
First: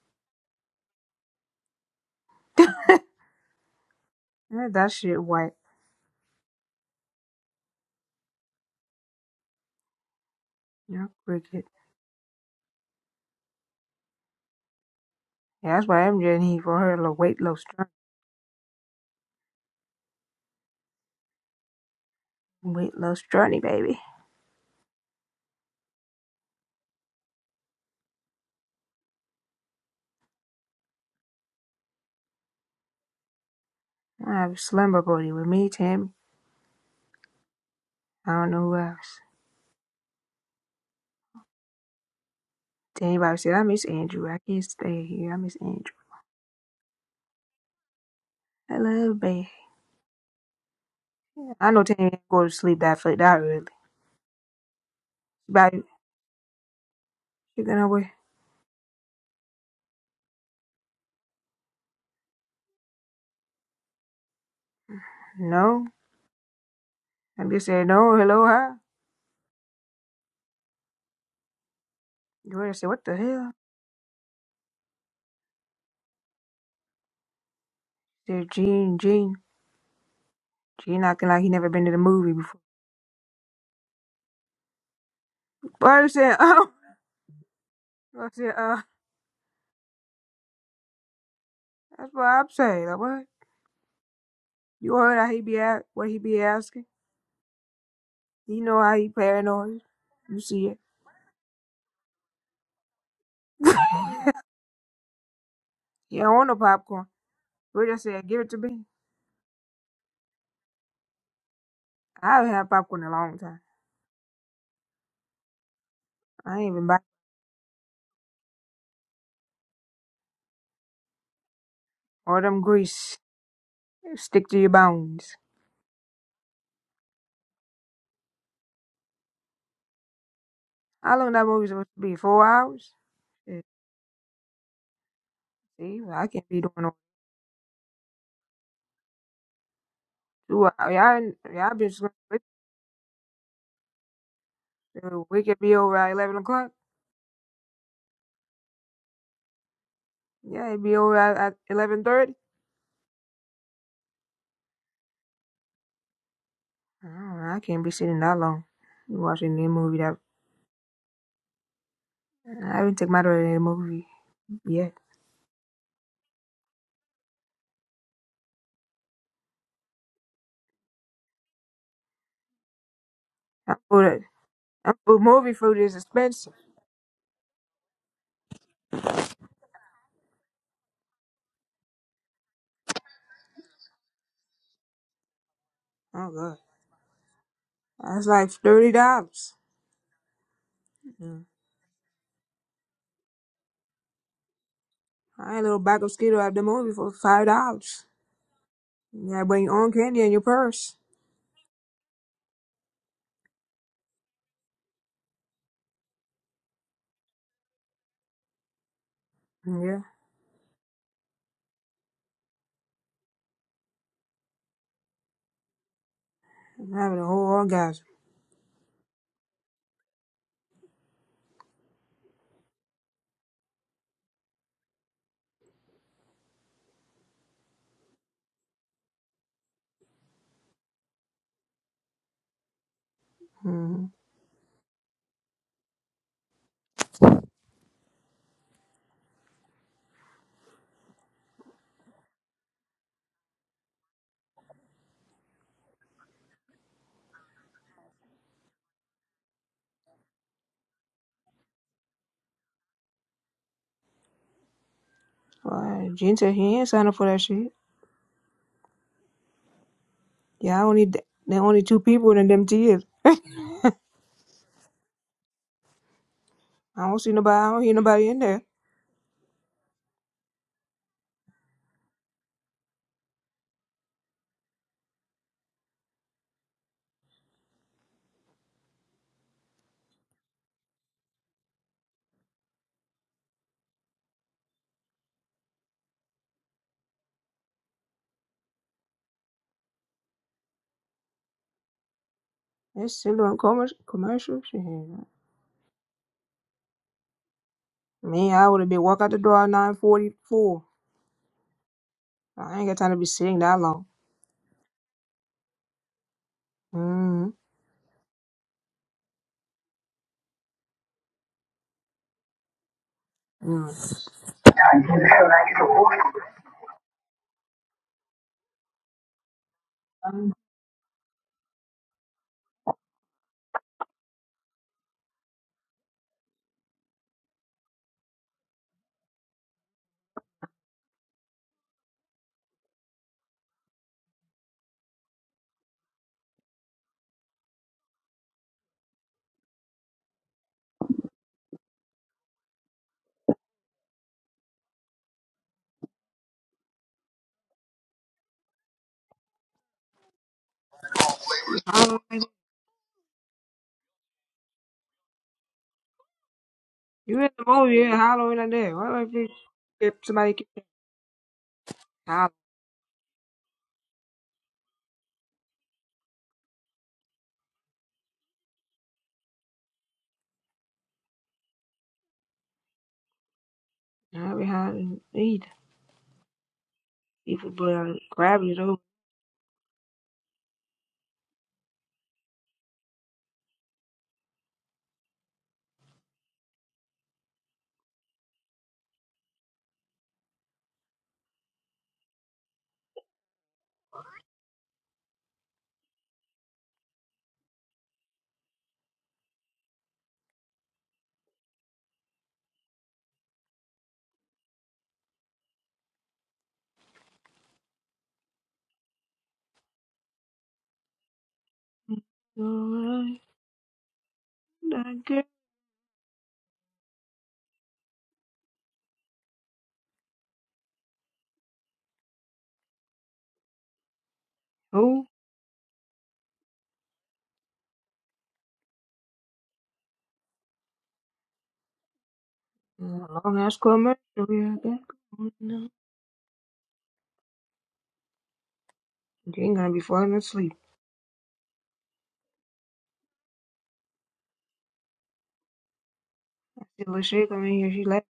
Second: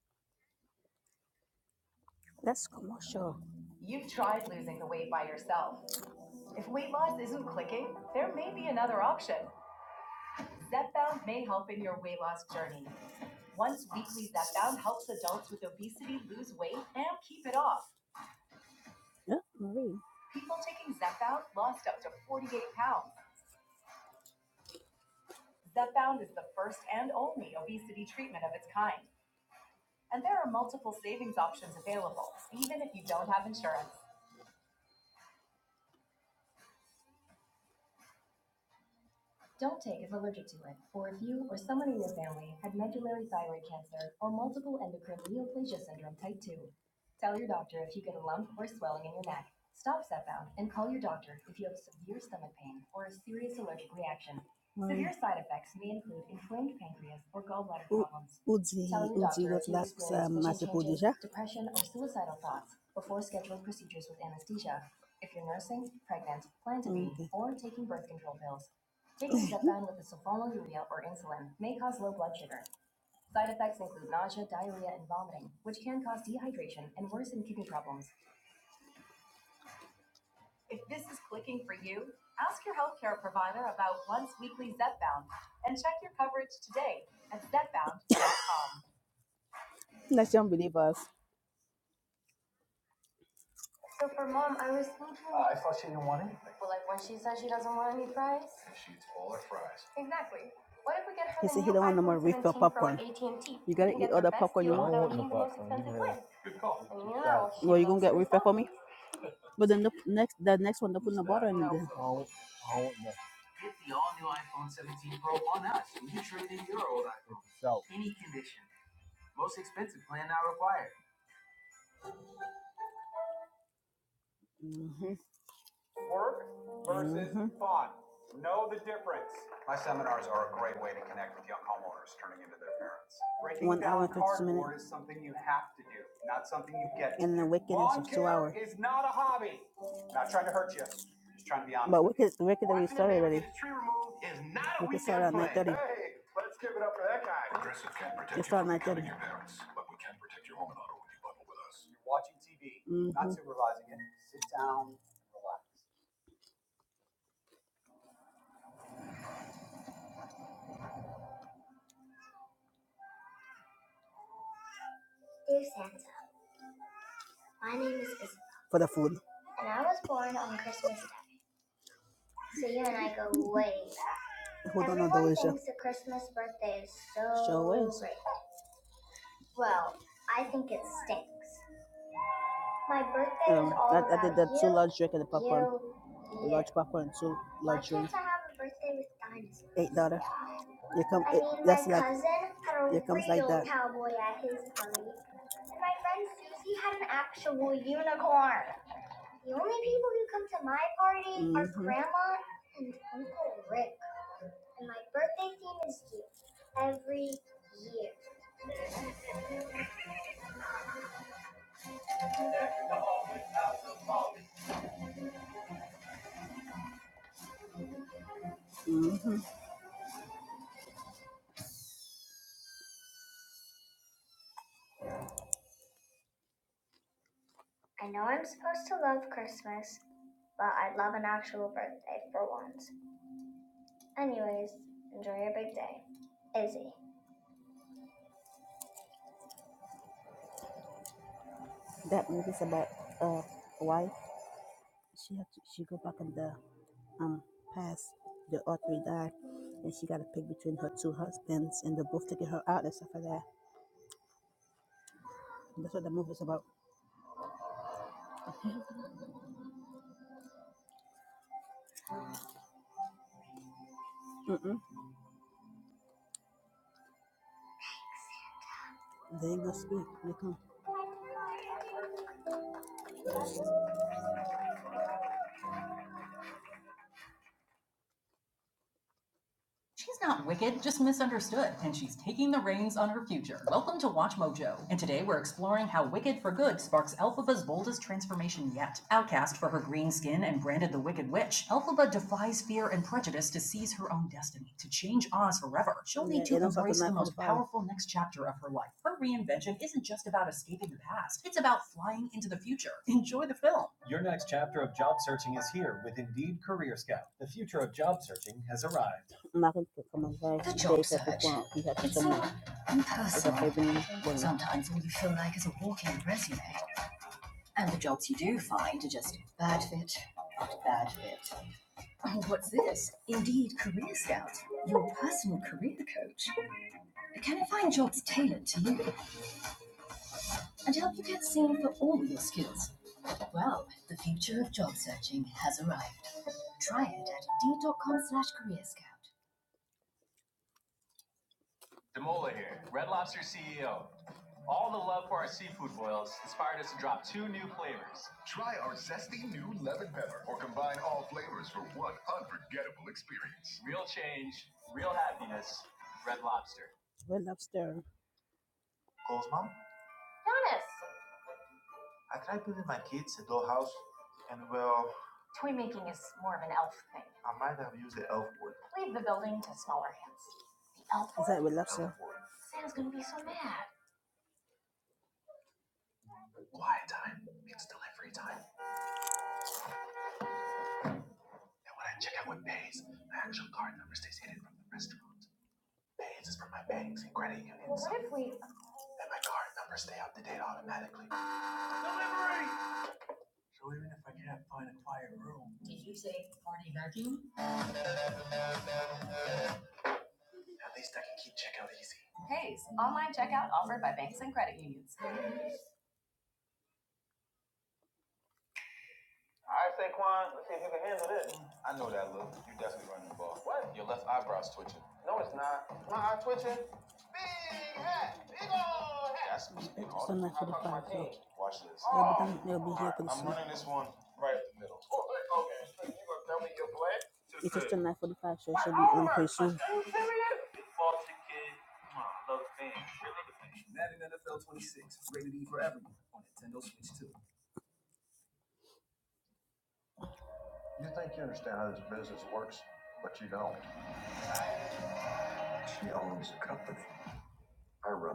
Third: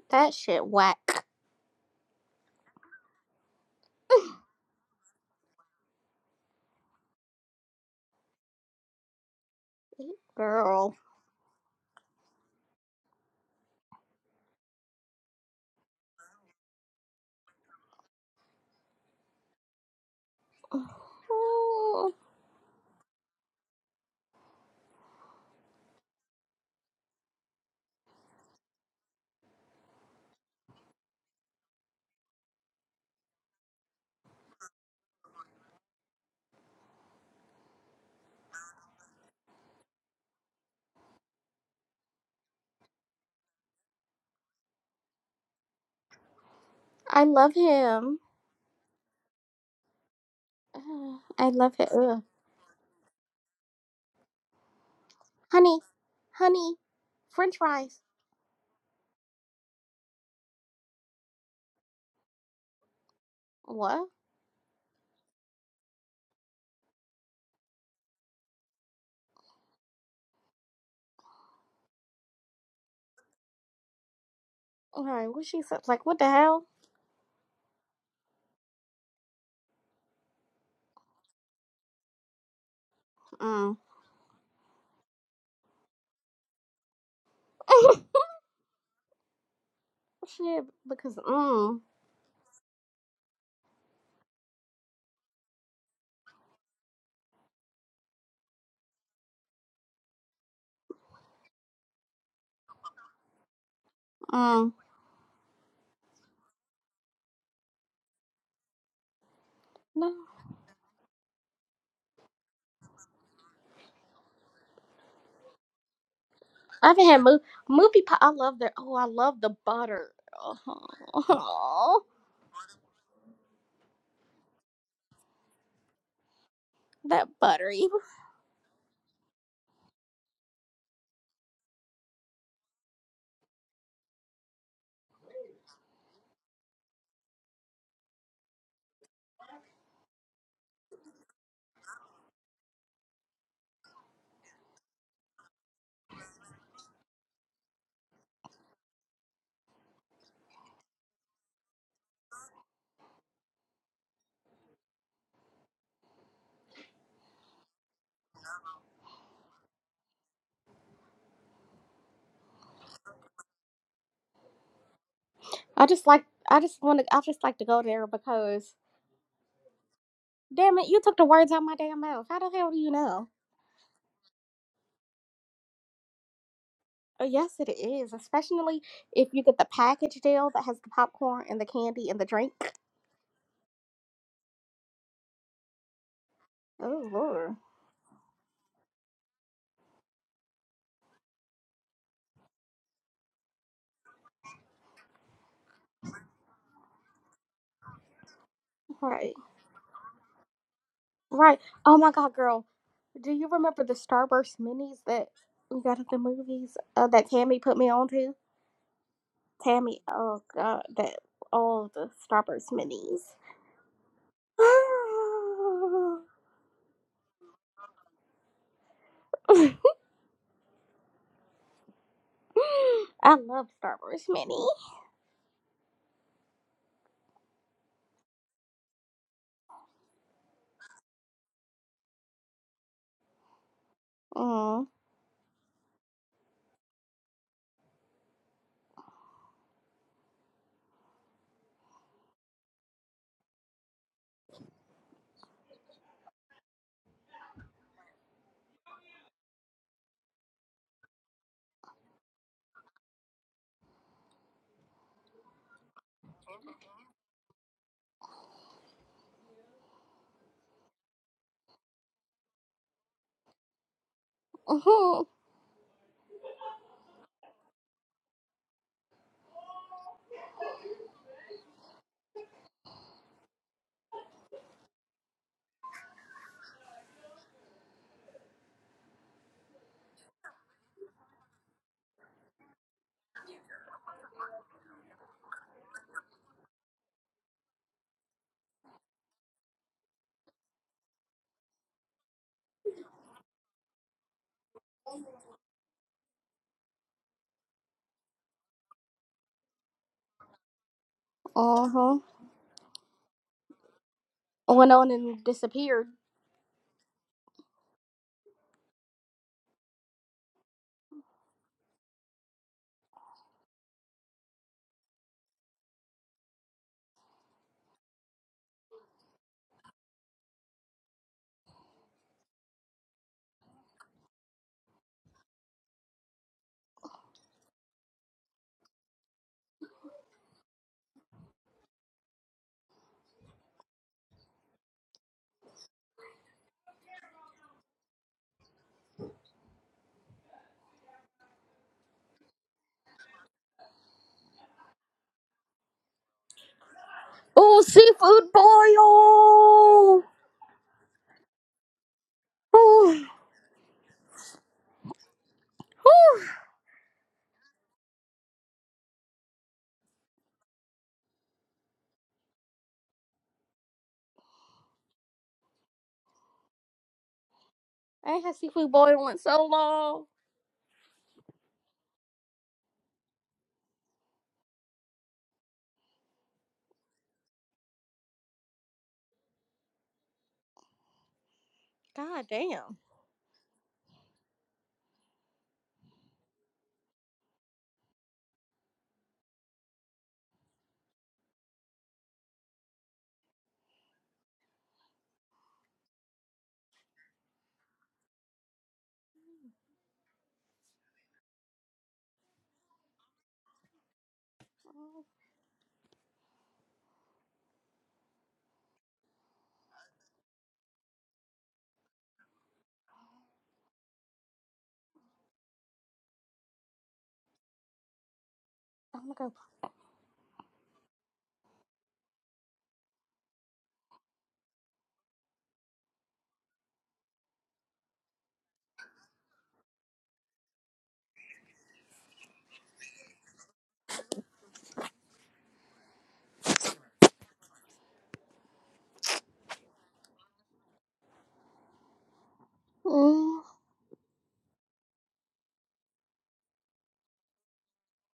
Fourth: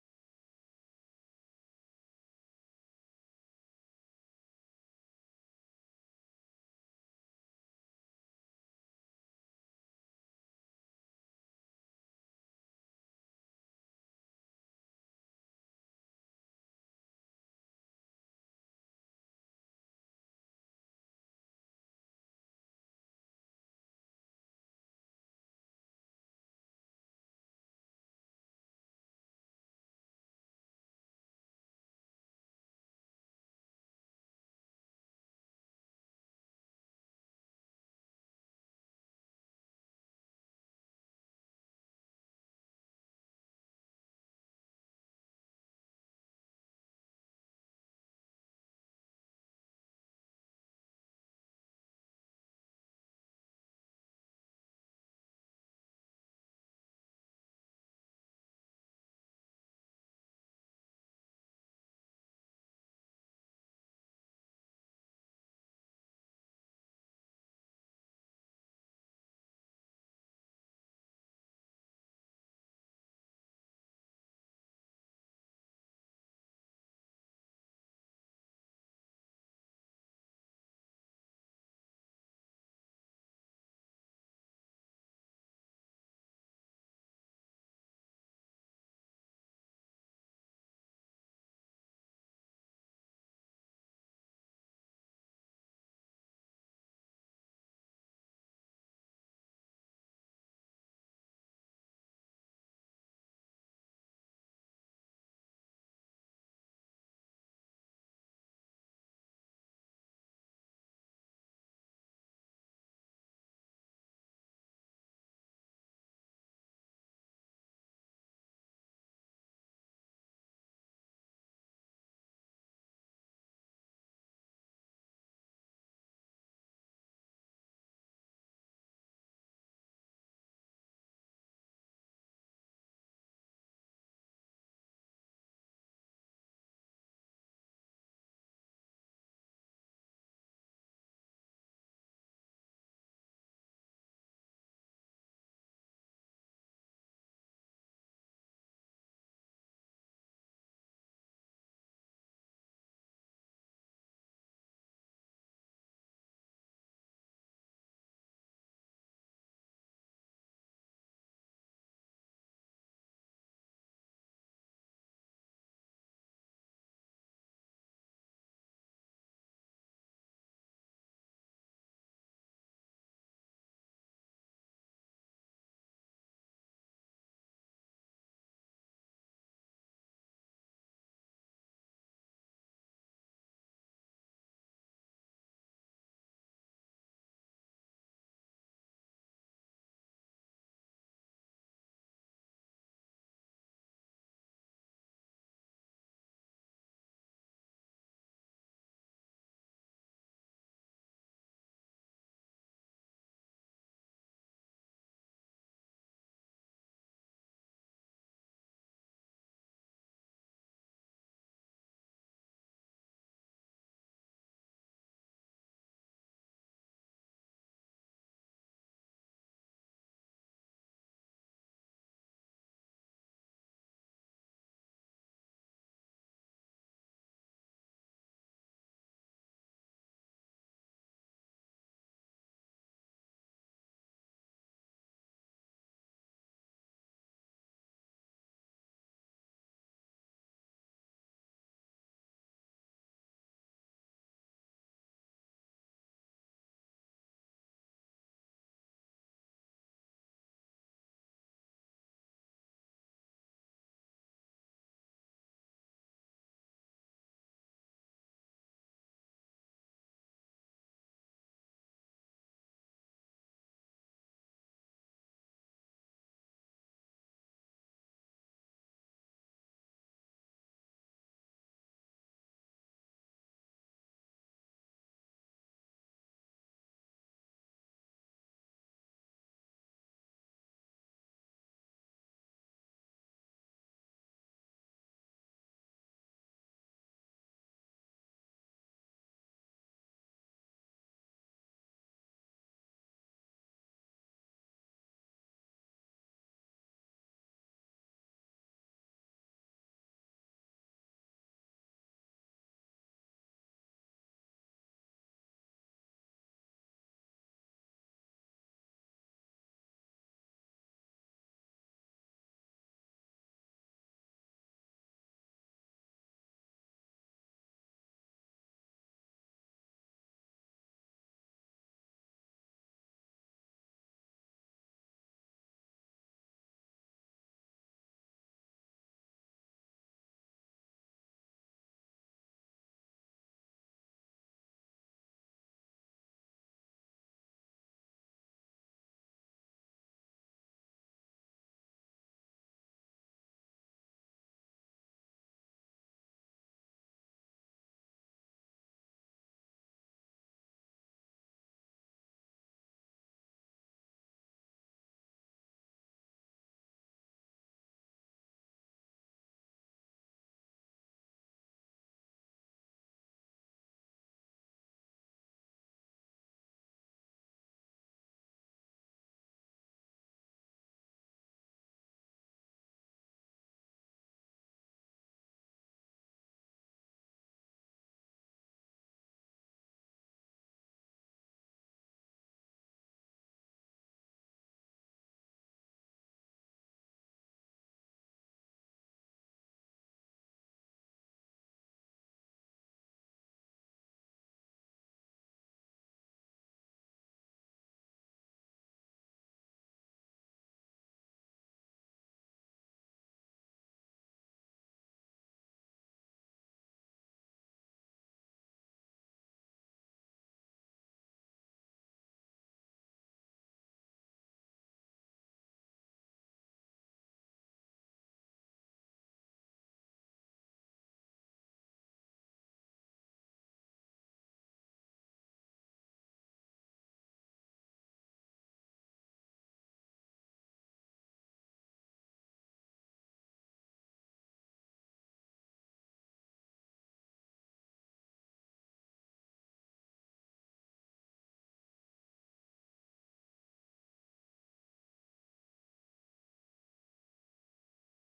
S2: That shit whack,
S3: Let's commercial. You've tried
S1: Yeah,
S3: losing the
S1: that
S3: weight
S1: shit
S3: by
S1: white.
S3: yourself. If weight loss isn't clicking, there may be another option.
S2: girl.
S1: Yeah,
S3: Zepbound may
S1: Wicked.
S3: help in your weight loss journey. Once weekly, Zepbound helps adults with
S1: Yeah, that's why
S3: obesity
S1: MJ
S3: lose
S1: need for
S3: weight
S1: her
S3: and
S1: little weight
S3: keep it
S1: loss
S3: off.
S1: journey.
S3: Yeah, Marie. People taking Zepbound lost up to 48
S1: Weight
S3: pounds.
S1: loss journey, baby.
S3: Zepbound is the first and only obesity treatment of its kind. And there are multiple savings options available, even if you don't have insurance.
S1: I have a slumber party with me, Tim. I don't know who else.
S3: Don't take if allergic to it, or if you or someone in your family had
S1: Tammy,
S3: medullary
S1: anybody said I
S3: thyroid
S1: miss
S3: cancer or
S1: Andrew? I can't
S3: multiple
S1: stay
S3: endocrine
S1: here. I miss
S3: neoplasia
S1: Andrew.
S3: syndrome type 2.
S2: I
S3: Tell your
S2: love
S3: doctor if you get
S2: him.
S3: a lump or
S1: I
S3: swelling in
S1: love
S3: your neck.
S1: baby.
S3: Stop step and call your
S2: <sighs>
S3: doctor
S2: I
S3: if you
S1: I
S2: love
S3: have
S1: know
S2: him.
S1: Tammy
S3: severe
S2: Ugh.
S1: ain't go to
S3: stomach
S1: sleep
S3: pain
S1: that
S3: or a
S1: fl- that
S3: serious
S1: early.
S3: allergic reaction. Ой. Severe side effects
S1: But
S2: Honey,
S3: may include
S2: honey,
S3: inflamed pancreas or
S2: French
S1: you
S3: gallbladder
S1: gonna
S2: fries.
S1: wait?
S3: problems. udzi, Tell your udzi doctor if you lăsați depression, or suicidal thoughts before scheduling
S2: What?
S3: procedures with anesthesia. If you're nursing,
S1: No.
S3: pregnant, plan to be, Okay. or
S1: I'm just
S3: taking
S1: saying
S3: birth
S1: no.
S3: control
S1: Hello,
S3: pills,
S1: hi.
S3: Taking Zepbound with the sulfonylurea or insulin may cause low blood sugar.
S1: Joanna said, "What the hell?"
S3: Side effects include nausea, diarrhea, and
S2: Right, what
S3: vomiting,
S2: she
S3: which
S2: said,
S3: can
S2: like, what
S3: cause
S2: the hell?
S3: dehydration and worsen kidney problems.
S1: Said Gene, Gene,
S3: If
S1: Gene
S3: this is
S1: acting like he
S3: clicking
S1: never
S3: for
S1: been to the
S3: you,
S1: movie before.
S3: ask your healthcare provider
S2: Mm.
S3: about once weekly Zepbound and
S1: But
S3: check
S1: I
S3: your
S1: said, <laughs>
S3: coverage
S1: oh,
S3: today at
S2: <laughs>
S1: I said,
S3: zepbound.com.
S1: uh,
S3: That's
S2: Shit,
S3: unbelievers. <laughs>
S2: because, mm,
S1: that's what I'm saying. Like, what?
S3: So for mom, I was
S1: You
S3: thinking,
S1: heard how he be at, what he be
S3: well,
S1: asking?
S3: like when she says she doesn't want any fries.
S1: You know how he paranoid. You
S3: Exactly.
S1: see it.
S3: What if we get her He the said he don't want no more refill popcorn. You gotta eat all the popcorn
S2: mm.
S3: you want. without eating the most expensive
S1: <laughs>
S3: one.
S1: he don't want no popcorn.
S3: Well, you
S1: We
S3: gonna
S1: just
S3: get
S1: said,
S3: refill
S1: give it
S3: for
S1: to
S3: me?
S1: me.
S3: But then the
S2: No,
S3: next, the next one, they put in the bottle in there.
S1: I haven't had popcorn in a long time. I ain't even
S2: I
S1: buy
S2: haven't had movie, movie pie. I love their, oh, I love the butter. <laughs> Oh,
S1: all them grease. Stick to your
S3: hmm
S1: bones.
S2: that buttery.
S1: How long that movie supposed to be? Four hours? Shit, See, I can't be doing no
S3: And the a,
S1: two hours. Y'all, y'all been
S3: wicked,
S1: sleeping.
S3: wicked could start
S1: We could be over at 11 o'clock. Yeah, it'd be over at, at eleven thirty. I don't know, I can't be sitting that long watching any movie. That I haven't taken my daughter to the movie yet.
S3: Dear
S2: I
S3: Santa.
S2: just like, I just want to, I just like to
S3: My
S2: go
S3: name
S2: there
S3: is Isabel,
S2: because,
S3: for the food. and I was born on
S2: damn it,
S3: Christmas
S2: you took the
S3: Day.
S2: words out my damn mouth. How the
S3: So
S2: hell do
S3: you
S2: you
S3: and I
S2: know?
S3: go way
S1: That
S3: back.
S1: food,
S3: Hold
S1: that
S3: on, Everyone
S1: food
S3: Adoisha.
S1: movie
S3: thinks the
S1: food is
S3: Christmas
S1: expensive.
S3: birthday is
S2: Oh,
S3: so
S2: yes, it
S3: Sure is. great.
S2: is, especially if you get the
S3: Well,
S2: package
S3: I
S2: deal that
S3: think
S2: has
S3: it
S2: the popcorn
S3: stinks.
S2: and the candy and the drink.
S3: My birthday is Um, is all I, I did that you, two large drink and the popcorn.
S1: Oh
S3: you,
S1: god,
S3: large popcorn,
S2: Oh,
S3: and two
S2: Lord.
S3: Why large drinks. Why can't drink. I
S1: that's
S3: have
S1: like
S3: a birthday
S1: thirty
S3: with
S1: dollars.
S3: dinosaurs? Eight daughter. You come. I It,
S1: Mm.
S3: mean, my that's my like. cousin had a Here comes like real like that. cowboy at his party.
S1: I ain't a little
S3: And my
S1: bag of
S3: friend
S1: skittles at the
S3: Susie
S1: movie
S3: had an
S1: for five
S3: actual
S1: dollars.
S3: unicorn.
S1: You
S2: Right.
S1: gotta
S3: The
S1: bring
S3: only
S1: your own
S3: people
S1: candy
S3: who
S1: in your
S3: come to my
S1: purse.
S3: party
S2: Right.
S3: are Mhm.
S2: Oh, my
S3: Grandma
S2: God, girl.
S3: and
S2: Do you
S3: Uncle
S2: remember the
S3: Rick.
S2: Starburst
S3: And
S2: minis
S3: my
S2: that
S3: birthday theme
S2: we got
S3: is
S2: at the
S3: you
S2: movies? Uh, that
S3: every
S2: Tammy put me on
S3: year.
S2: to?
S1: Yeah,
S2: Tammy, oh god, that all the Starburst minis. <laughs> <sighs>
S1: I'm having a whole orgasm.
S3: hmm
S2: I love Starburst mini.
S3: I know I'm supposed to love Christmas, but I'd love an actual birthday for once.
S1: Mm-hmm.
S3: Anyways,
S2: Mm.
S3: enjoy your big day. Izzy. That movie's about uh a wife. She had to, she go back in the um past. The author died, and she got to pick between her two husbands, and they both taking her out and stuff like that. That's what
S1: Well,
S3: the
S1: Gene
S3: movie's
S1: said
S3: about.
S1: he ain't signed up for that shit. Yeah, I only there only two people in them tears.
S3: Mm
S2: Mhm.
S1: I don't see nobody. I don't hear nobody in there.
S3: They ain't gonna speak. They come. She's not wicked, just misunderstood, and she's taking the reins on her future. Welcome to Watch Mojo, and today we're exploring how Wicked for Good sparks Elphaba's boldest transformation yet. Outcast for her green skin and branded the Wicked Witch, Elphaba defies fear and
S1: It's still
S3: prejudice
S1: doing
S3: to
S1: commer
S3: seize her own
S1: commercial
S3: destiny,
S1: shit.
S3: to change Oz forever. She'll Yeah, need they to embrace the most powerful next chapter
S1: Me,
S3: of
S1: I
S3: her
S1: would have
S3: life.
S1: been
S3: Her
S1: walk out the door at
S3: reinvention
S1: nine
S3: isn't just
S1: forty
S3: about
S1: four.
S3: escaping the past, it's about
S2: huh.
S3: flying into the
S1: I ain't
S3: future.
S1: got time to be
S3: Enjoy the
S1: sitting that
S3: film.
S1: long.
S2: Went on and disappeared.
S1: Mm.
S3: I'm not going to come on very The job search. point you have It's come impersonal.
S1: Mm.
S3: Sometimes all you feel like is a walking resume. And the jobs you do find are just bad fit, after bad fit. Oh, What's this? Indeed Career Scout, your personal career coach. Can it find jobs tailored to you and help you get seen for all your skills? Well, the future of job searching has arrived. Try it at indeed.com slash career scout.
S2: Oh, seafood
S3: Try our zesty new lemon
S2: boil. <sighs>
S3: pepper or combine all flavors for one
S1: Hollering.
S3: unforgettable
S2: Ooh,
S3: experience.
S2: ooh.
S1: You
S3: Went
S1: in the movie?
S3: upstairs.
S1: You ain't hollering like that? Why would you if somebody keep
S3: Jonas!
S1: hollering?
S3: Toy making is more of an elf thing.
S2: I ain't had seafood
S3: Leave the
S2: boil in
S3: building
S2: so
S3: to smaller
S2: long.
S3: hands. The elf. Is that with Sam's gonna be so mad.
S1: I be hollering. Eat people, but grabbing it over.
S2: God damn.
S3: Did you say party vacuum? Hey, online checkout offered by banks and credit unions.
S1: Alright, that girl.
S3: Nah, twitching.
S2: I'm gonna go.
S3: That's me. Just on that for the Watch this. they I'm running this one right up the middle.
S1: Oh,
S3: It's just 945 show.
S1: long ass commercial. Yeah, that girl. No. She ain't gonna be falling asleep.
S2: Mm.
S1: That little shit coming here. She left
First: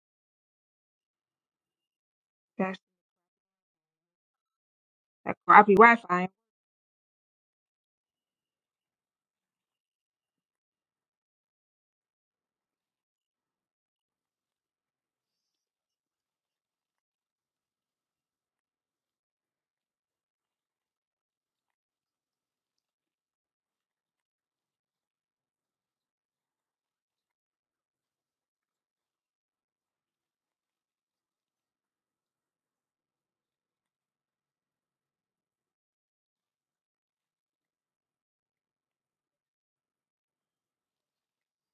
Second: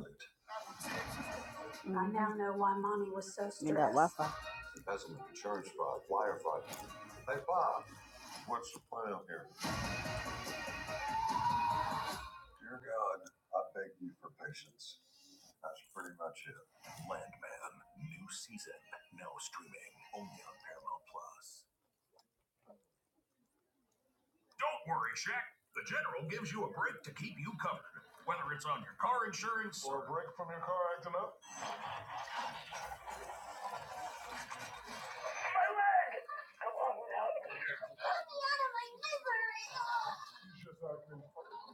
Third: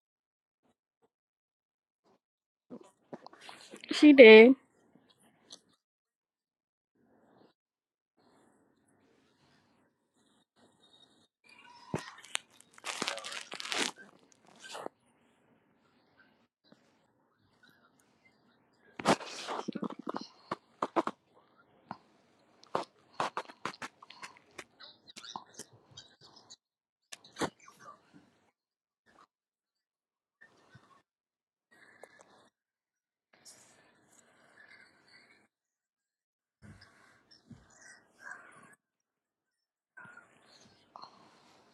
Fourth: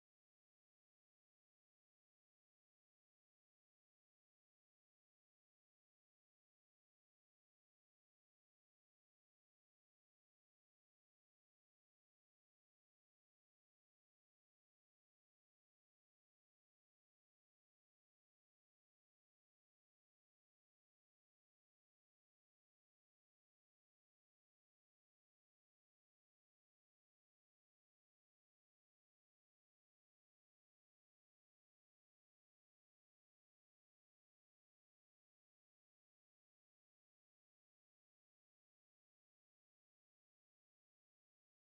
S3: I now know why
S1: past
S3: mommy was so stressed. And that Wi
S2: She
S3: Fi.
S2: did.
S1: that crappy Wi-Fi.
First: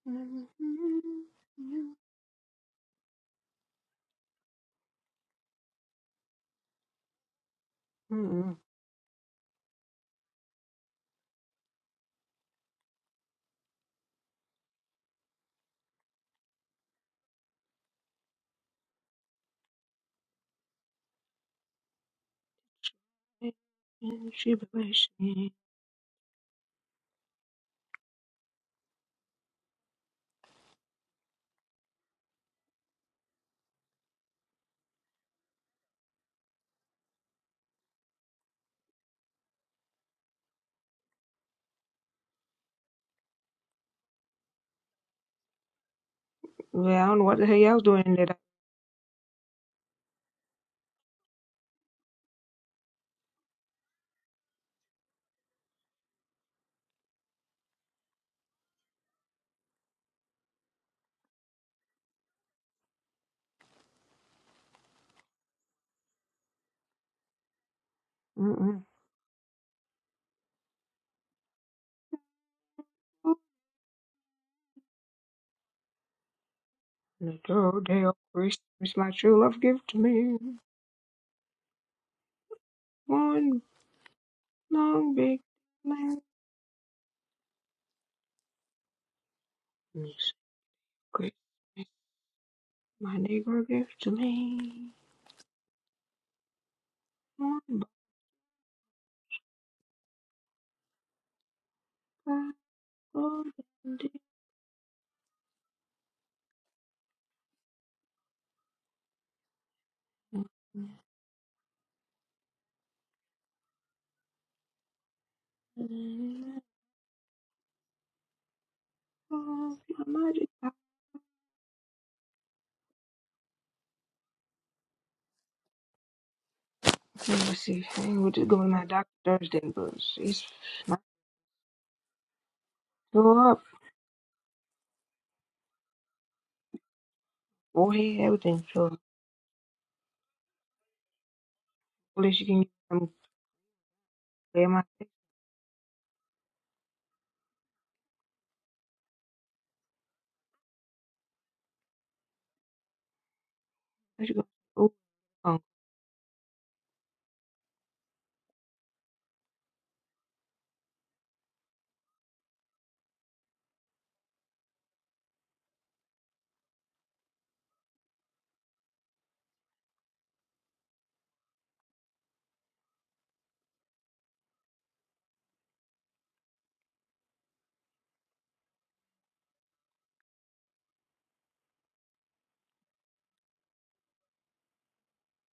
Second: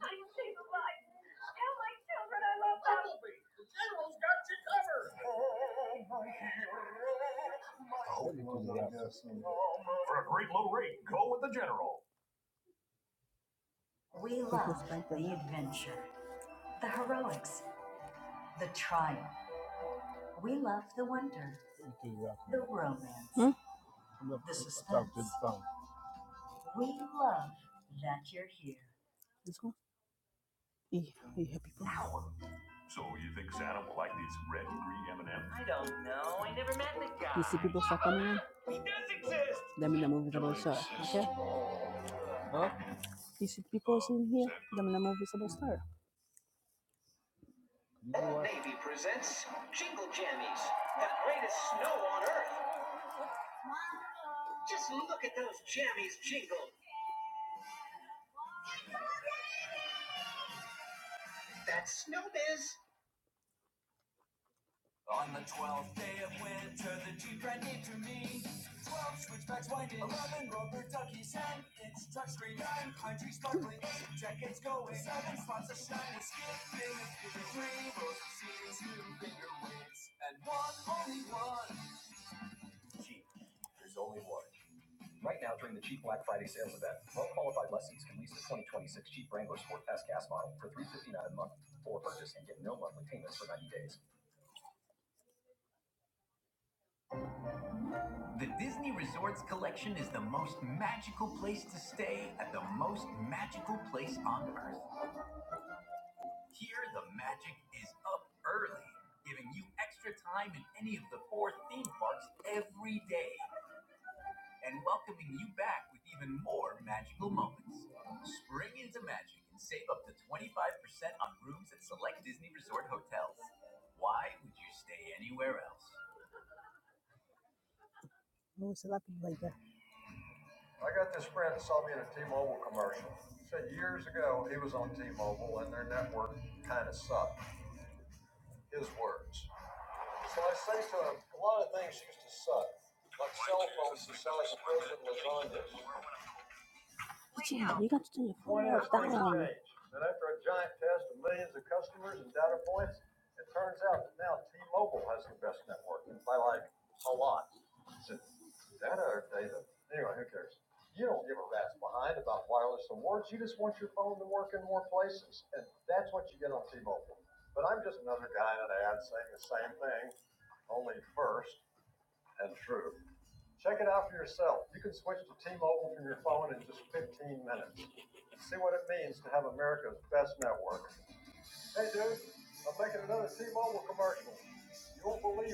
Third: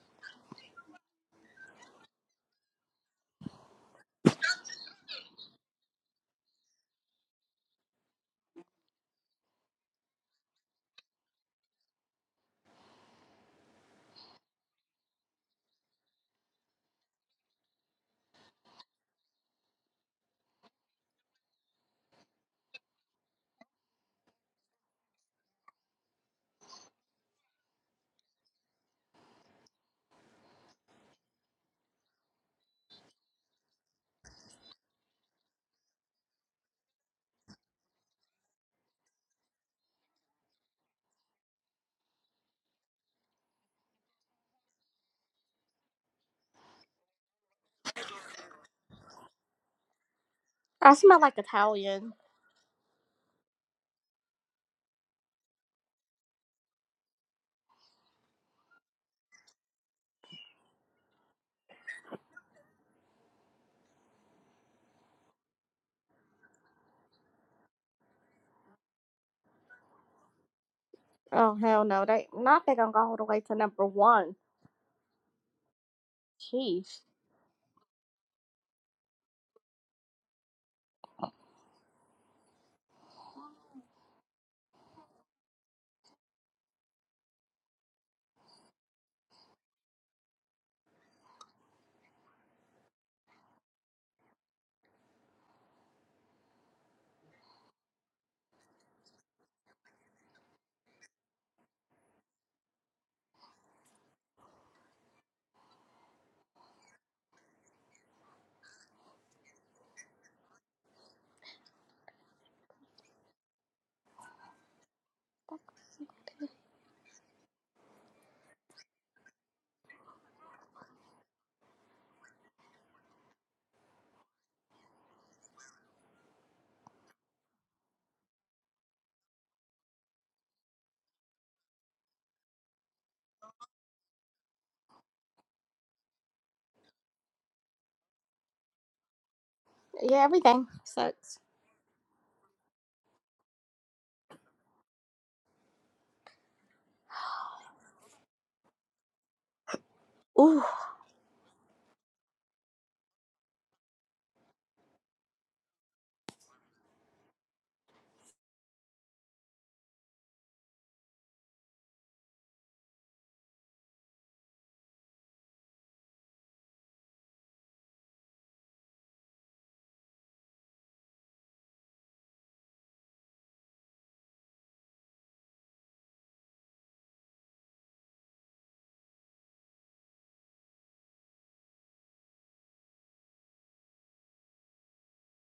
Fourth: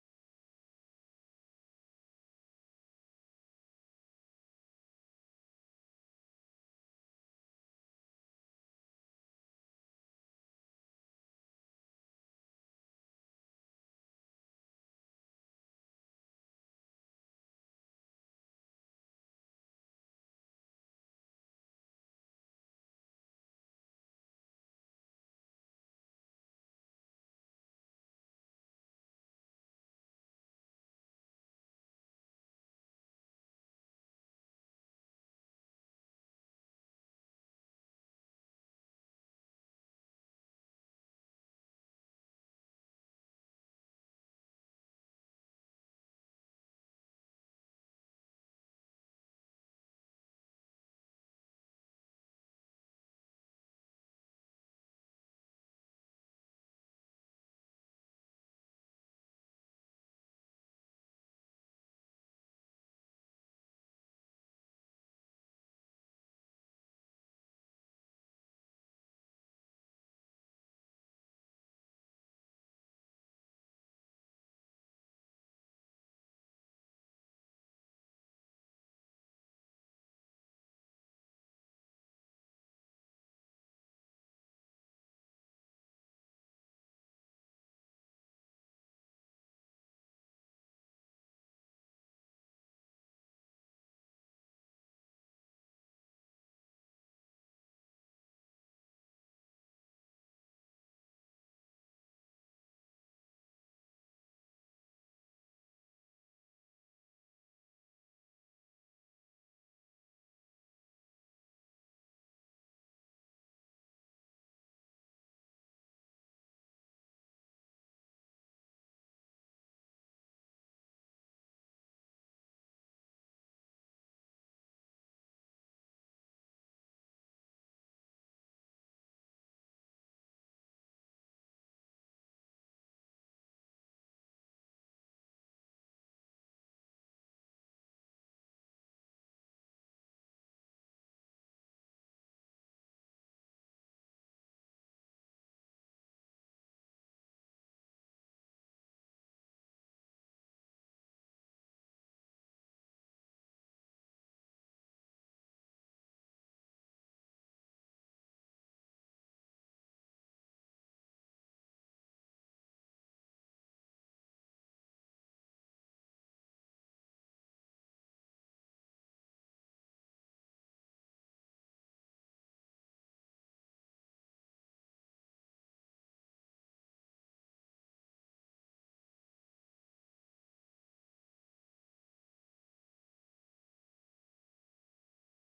S1: She
S3: We love the adventure, the heroics, the triumph. We love the wonder, the romance, Hmm? the suspense. We love that you're here. You hear people? You see people start coming in? That mean the movie's about to start. Okay? You see people sitting here? That mean the movie's about to start.
S1: Well, I don't know what the hell y'all was doing today.
S2: I smell like Italian.
S1: Mm-mm.
S2: Oh hell no, they not they gonna go all the way to number one. Jeez.
S1: The girl day of Christmas, my true love give to me one long big man. This Christmas, my neighbor give to me one bucket of candy. My magic. Let me see. I ain't with to go to
S3: No, it's
S1: my
S3: a lot of
S1: doctor
S3: people like that.
S1: Thursday, but it's
S3: I got this friend, so
S1: my
S3: so years ago, he was on TV and their network kind of sucked.
S1: Well, he everything
S3: His
S1: So,
S3: work.
S2: Yeah, everything sucks.
S1: At least you can get some clear my text.
S3: Yeah, you got to do your four down.
S2: Ooh.
S1: What you gonna
S3: only first and true. Check it out for yourself. You can switch to T-Mobile from your phone in just 15 minutes. See what it means to have America's best network. Hey, dude, I'm making another T-Mobile commercial. You won't believe.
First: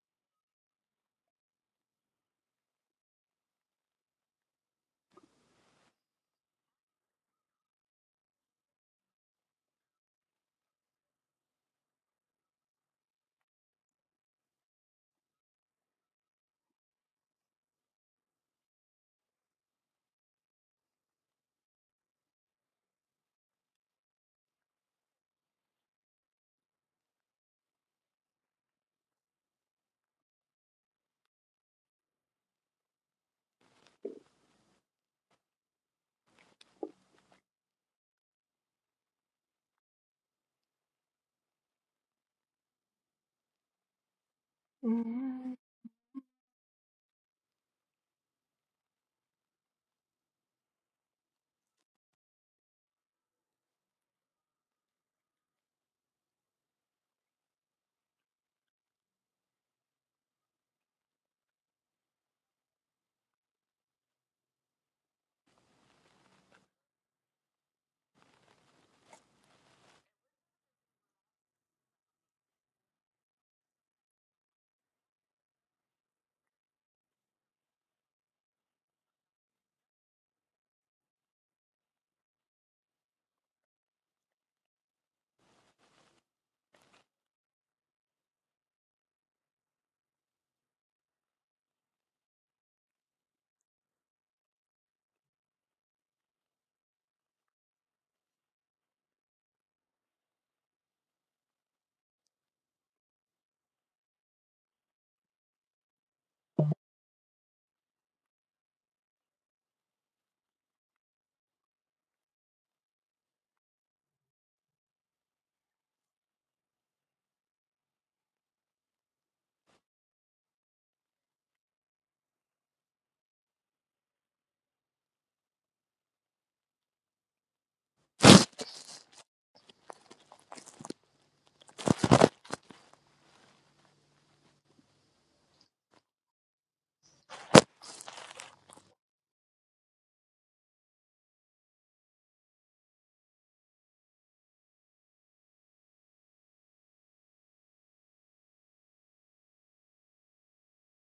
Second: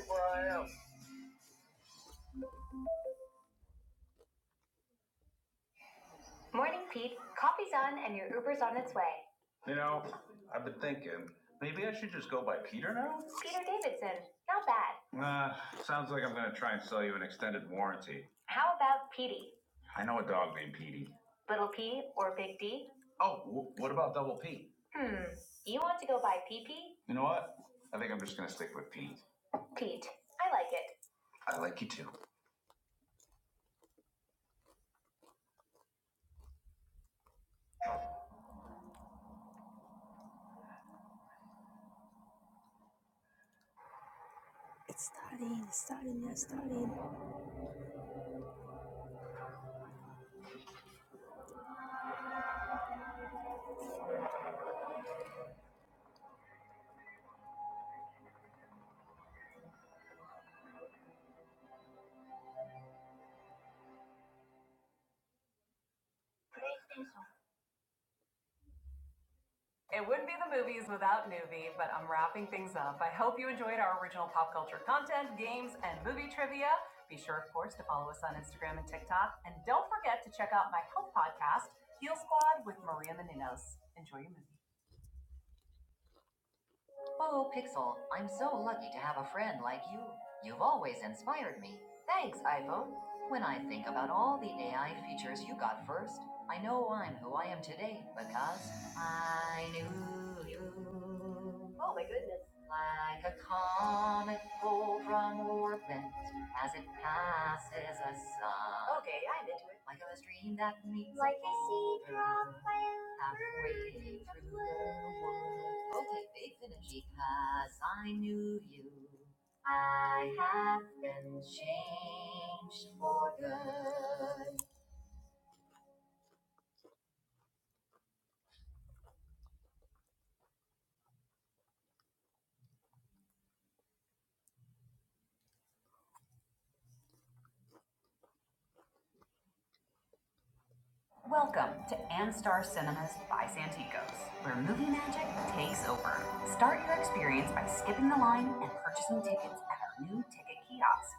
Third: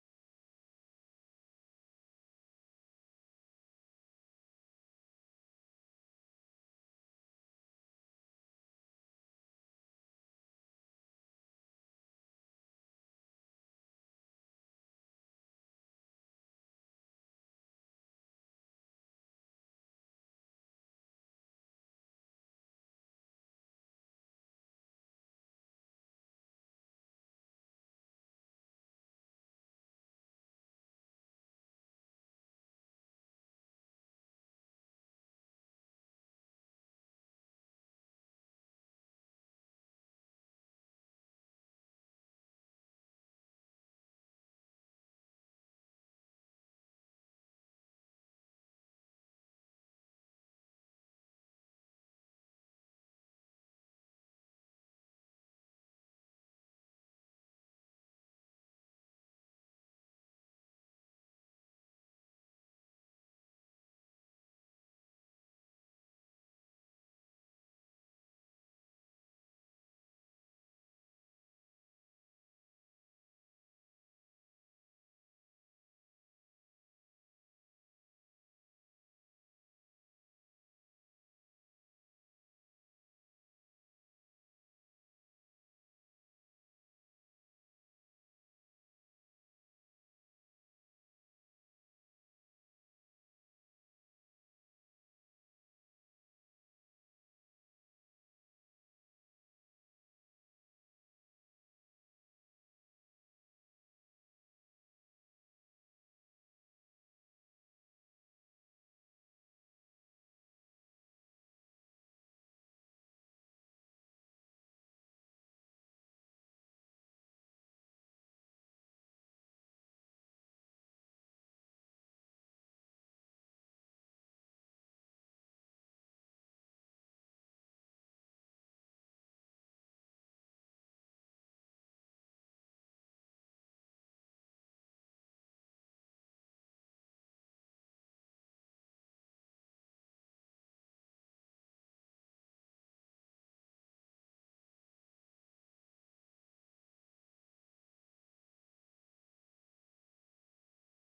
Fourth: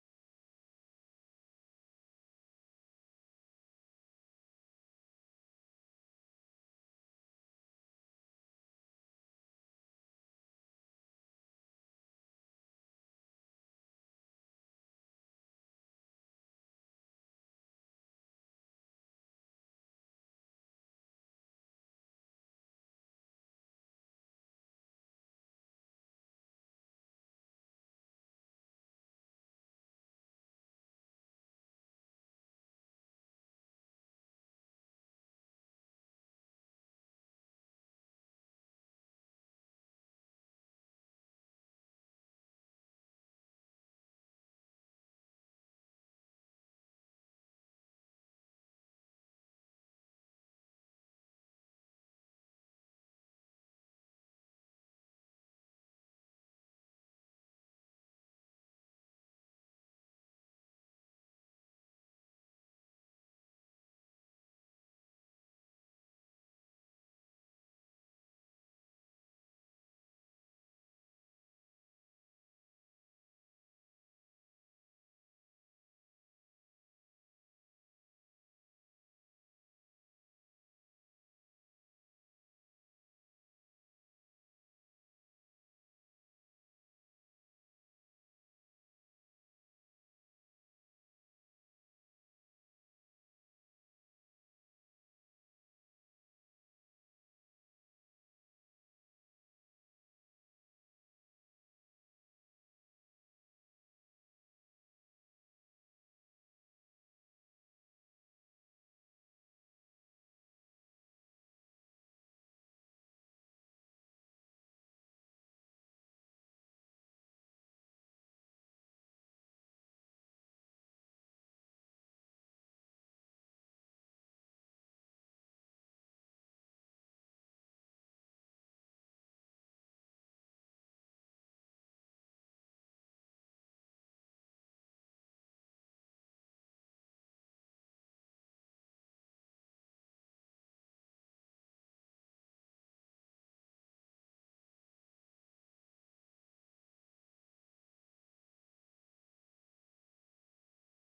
S3: it. Morning, Pete. Coffee's on and your Uber's on its way. Peter didn't. Not bad. About Petey. P or Big D. Go by PP. Pete. I like it. It's
S1: do?
S3: starting, it's starting, it's starting. It wouldn't be the movies without Newbie, but I'm wrapping things up. I hope you enjoyed our original pop culture content, games, and movie trivia. Be sure, of course, to follow us on Instagram and TikTok. And don't forget to check out my health podcast, Heal Squad with Maria Menounos. Enjoy your movie. Oh, Pixel, I'm so lucky to have a friend like you. You've always inspired me. Thanks, iPhone. When I think about all the AI features you got first, I know I'm who I am today because I knew you. Oh my goodness. Like a comet pulled from orbit as it passes a sun. Okay, I'm into it. Like a stream that meets Like a a seed drop Halfway through the world. Okay, they finished because I knew you. I have been changed for good. Welcome to Anstar Cinemas by Santikos, where movie magic takes over. Start your experience by skipping the line and purchasing tickets at our new ticket kiosk.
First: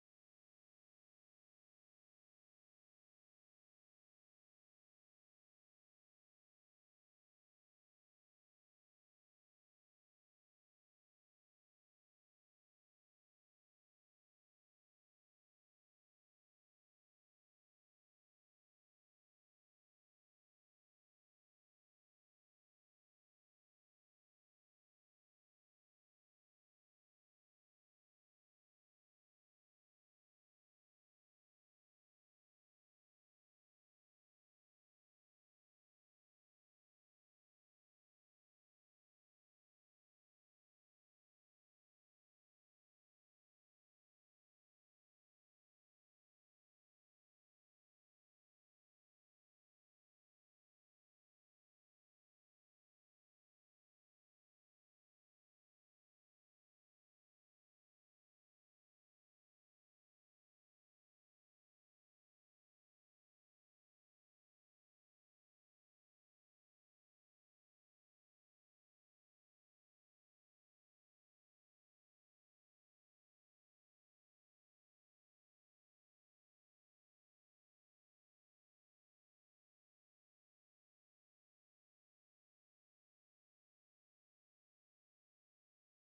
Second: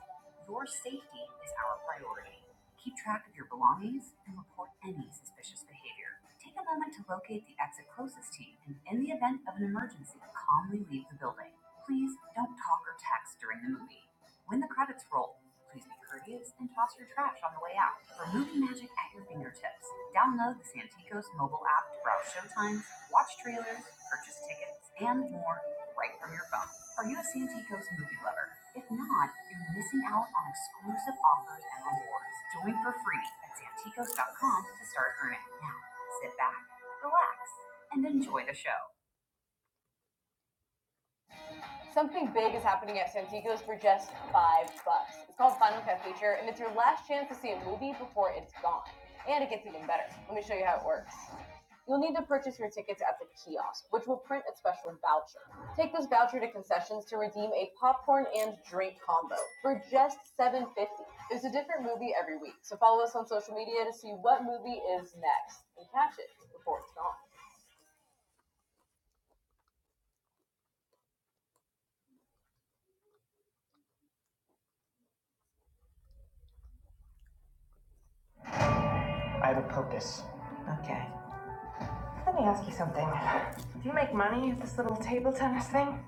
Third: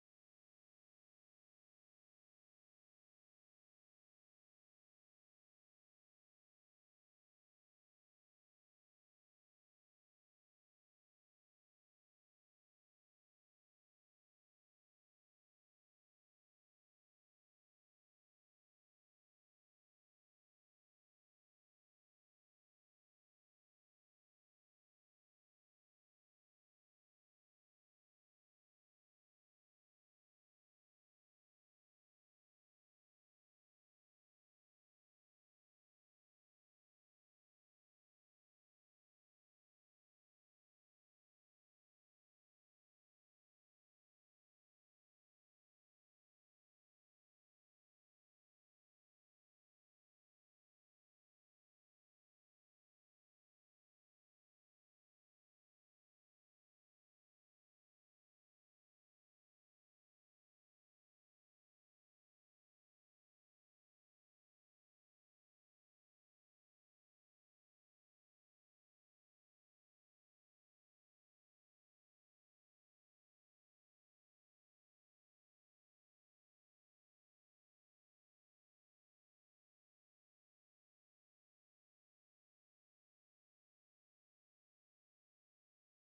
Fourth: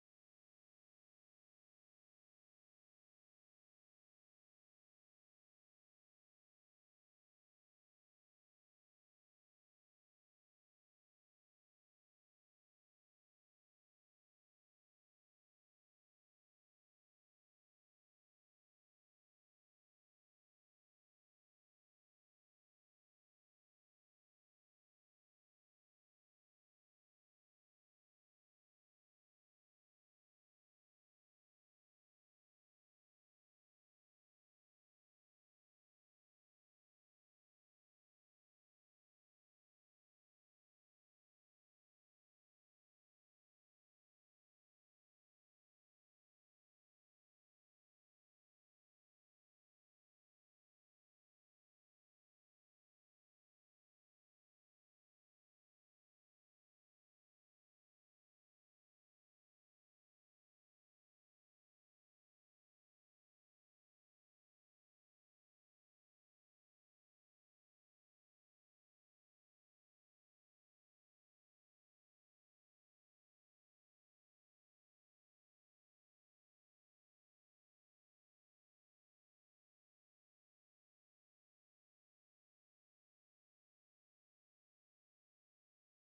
S3: Your safety is our priority. Keep track of your belongings and report any suspicious behavior. Take a moment to locate the exit closest to you and, in the event of an emergency, calmly leave the building. Please don't talk or text during the movie. When the credits roll, Please be courteous and toss your trash on the way out. Removing magic at your fingertips. Download the Santikos mobile app to browse showtimes, watch trailers, purchase tickets, and more right from your phone. Are you a Santikos movie lover? If not, you're missing out on exclusive offers and rewards. Join for free at Santikos.com to start earning. Now, sit back, relax, and enjoy the show. Something big is happening at Santico's for just five bucks. It's called Final Cut Feature, and it's your last chance to see a movie before it's gone. And it gets even better. Let me show you how it works. You'll need to purchase your tickets at the kiosk, which will print a special voucher. Take this voucher to concessions to redeem a popcorn and drink combo for just $7.50. There's a different movie every week, so follow us on social media to see what movie is next and catch it before it's gone. Okay. Let me ask you something. Do you make money at this little table tennis thing?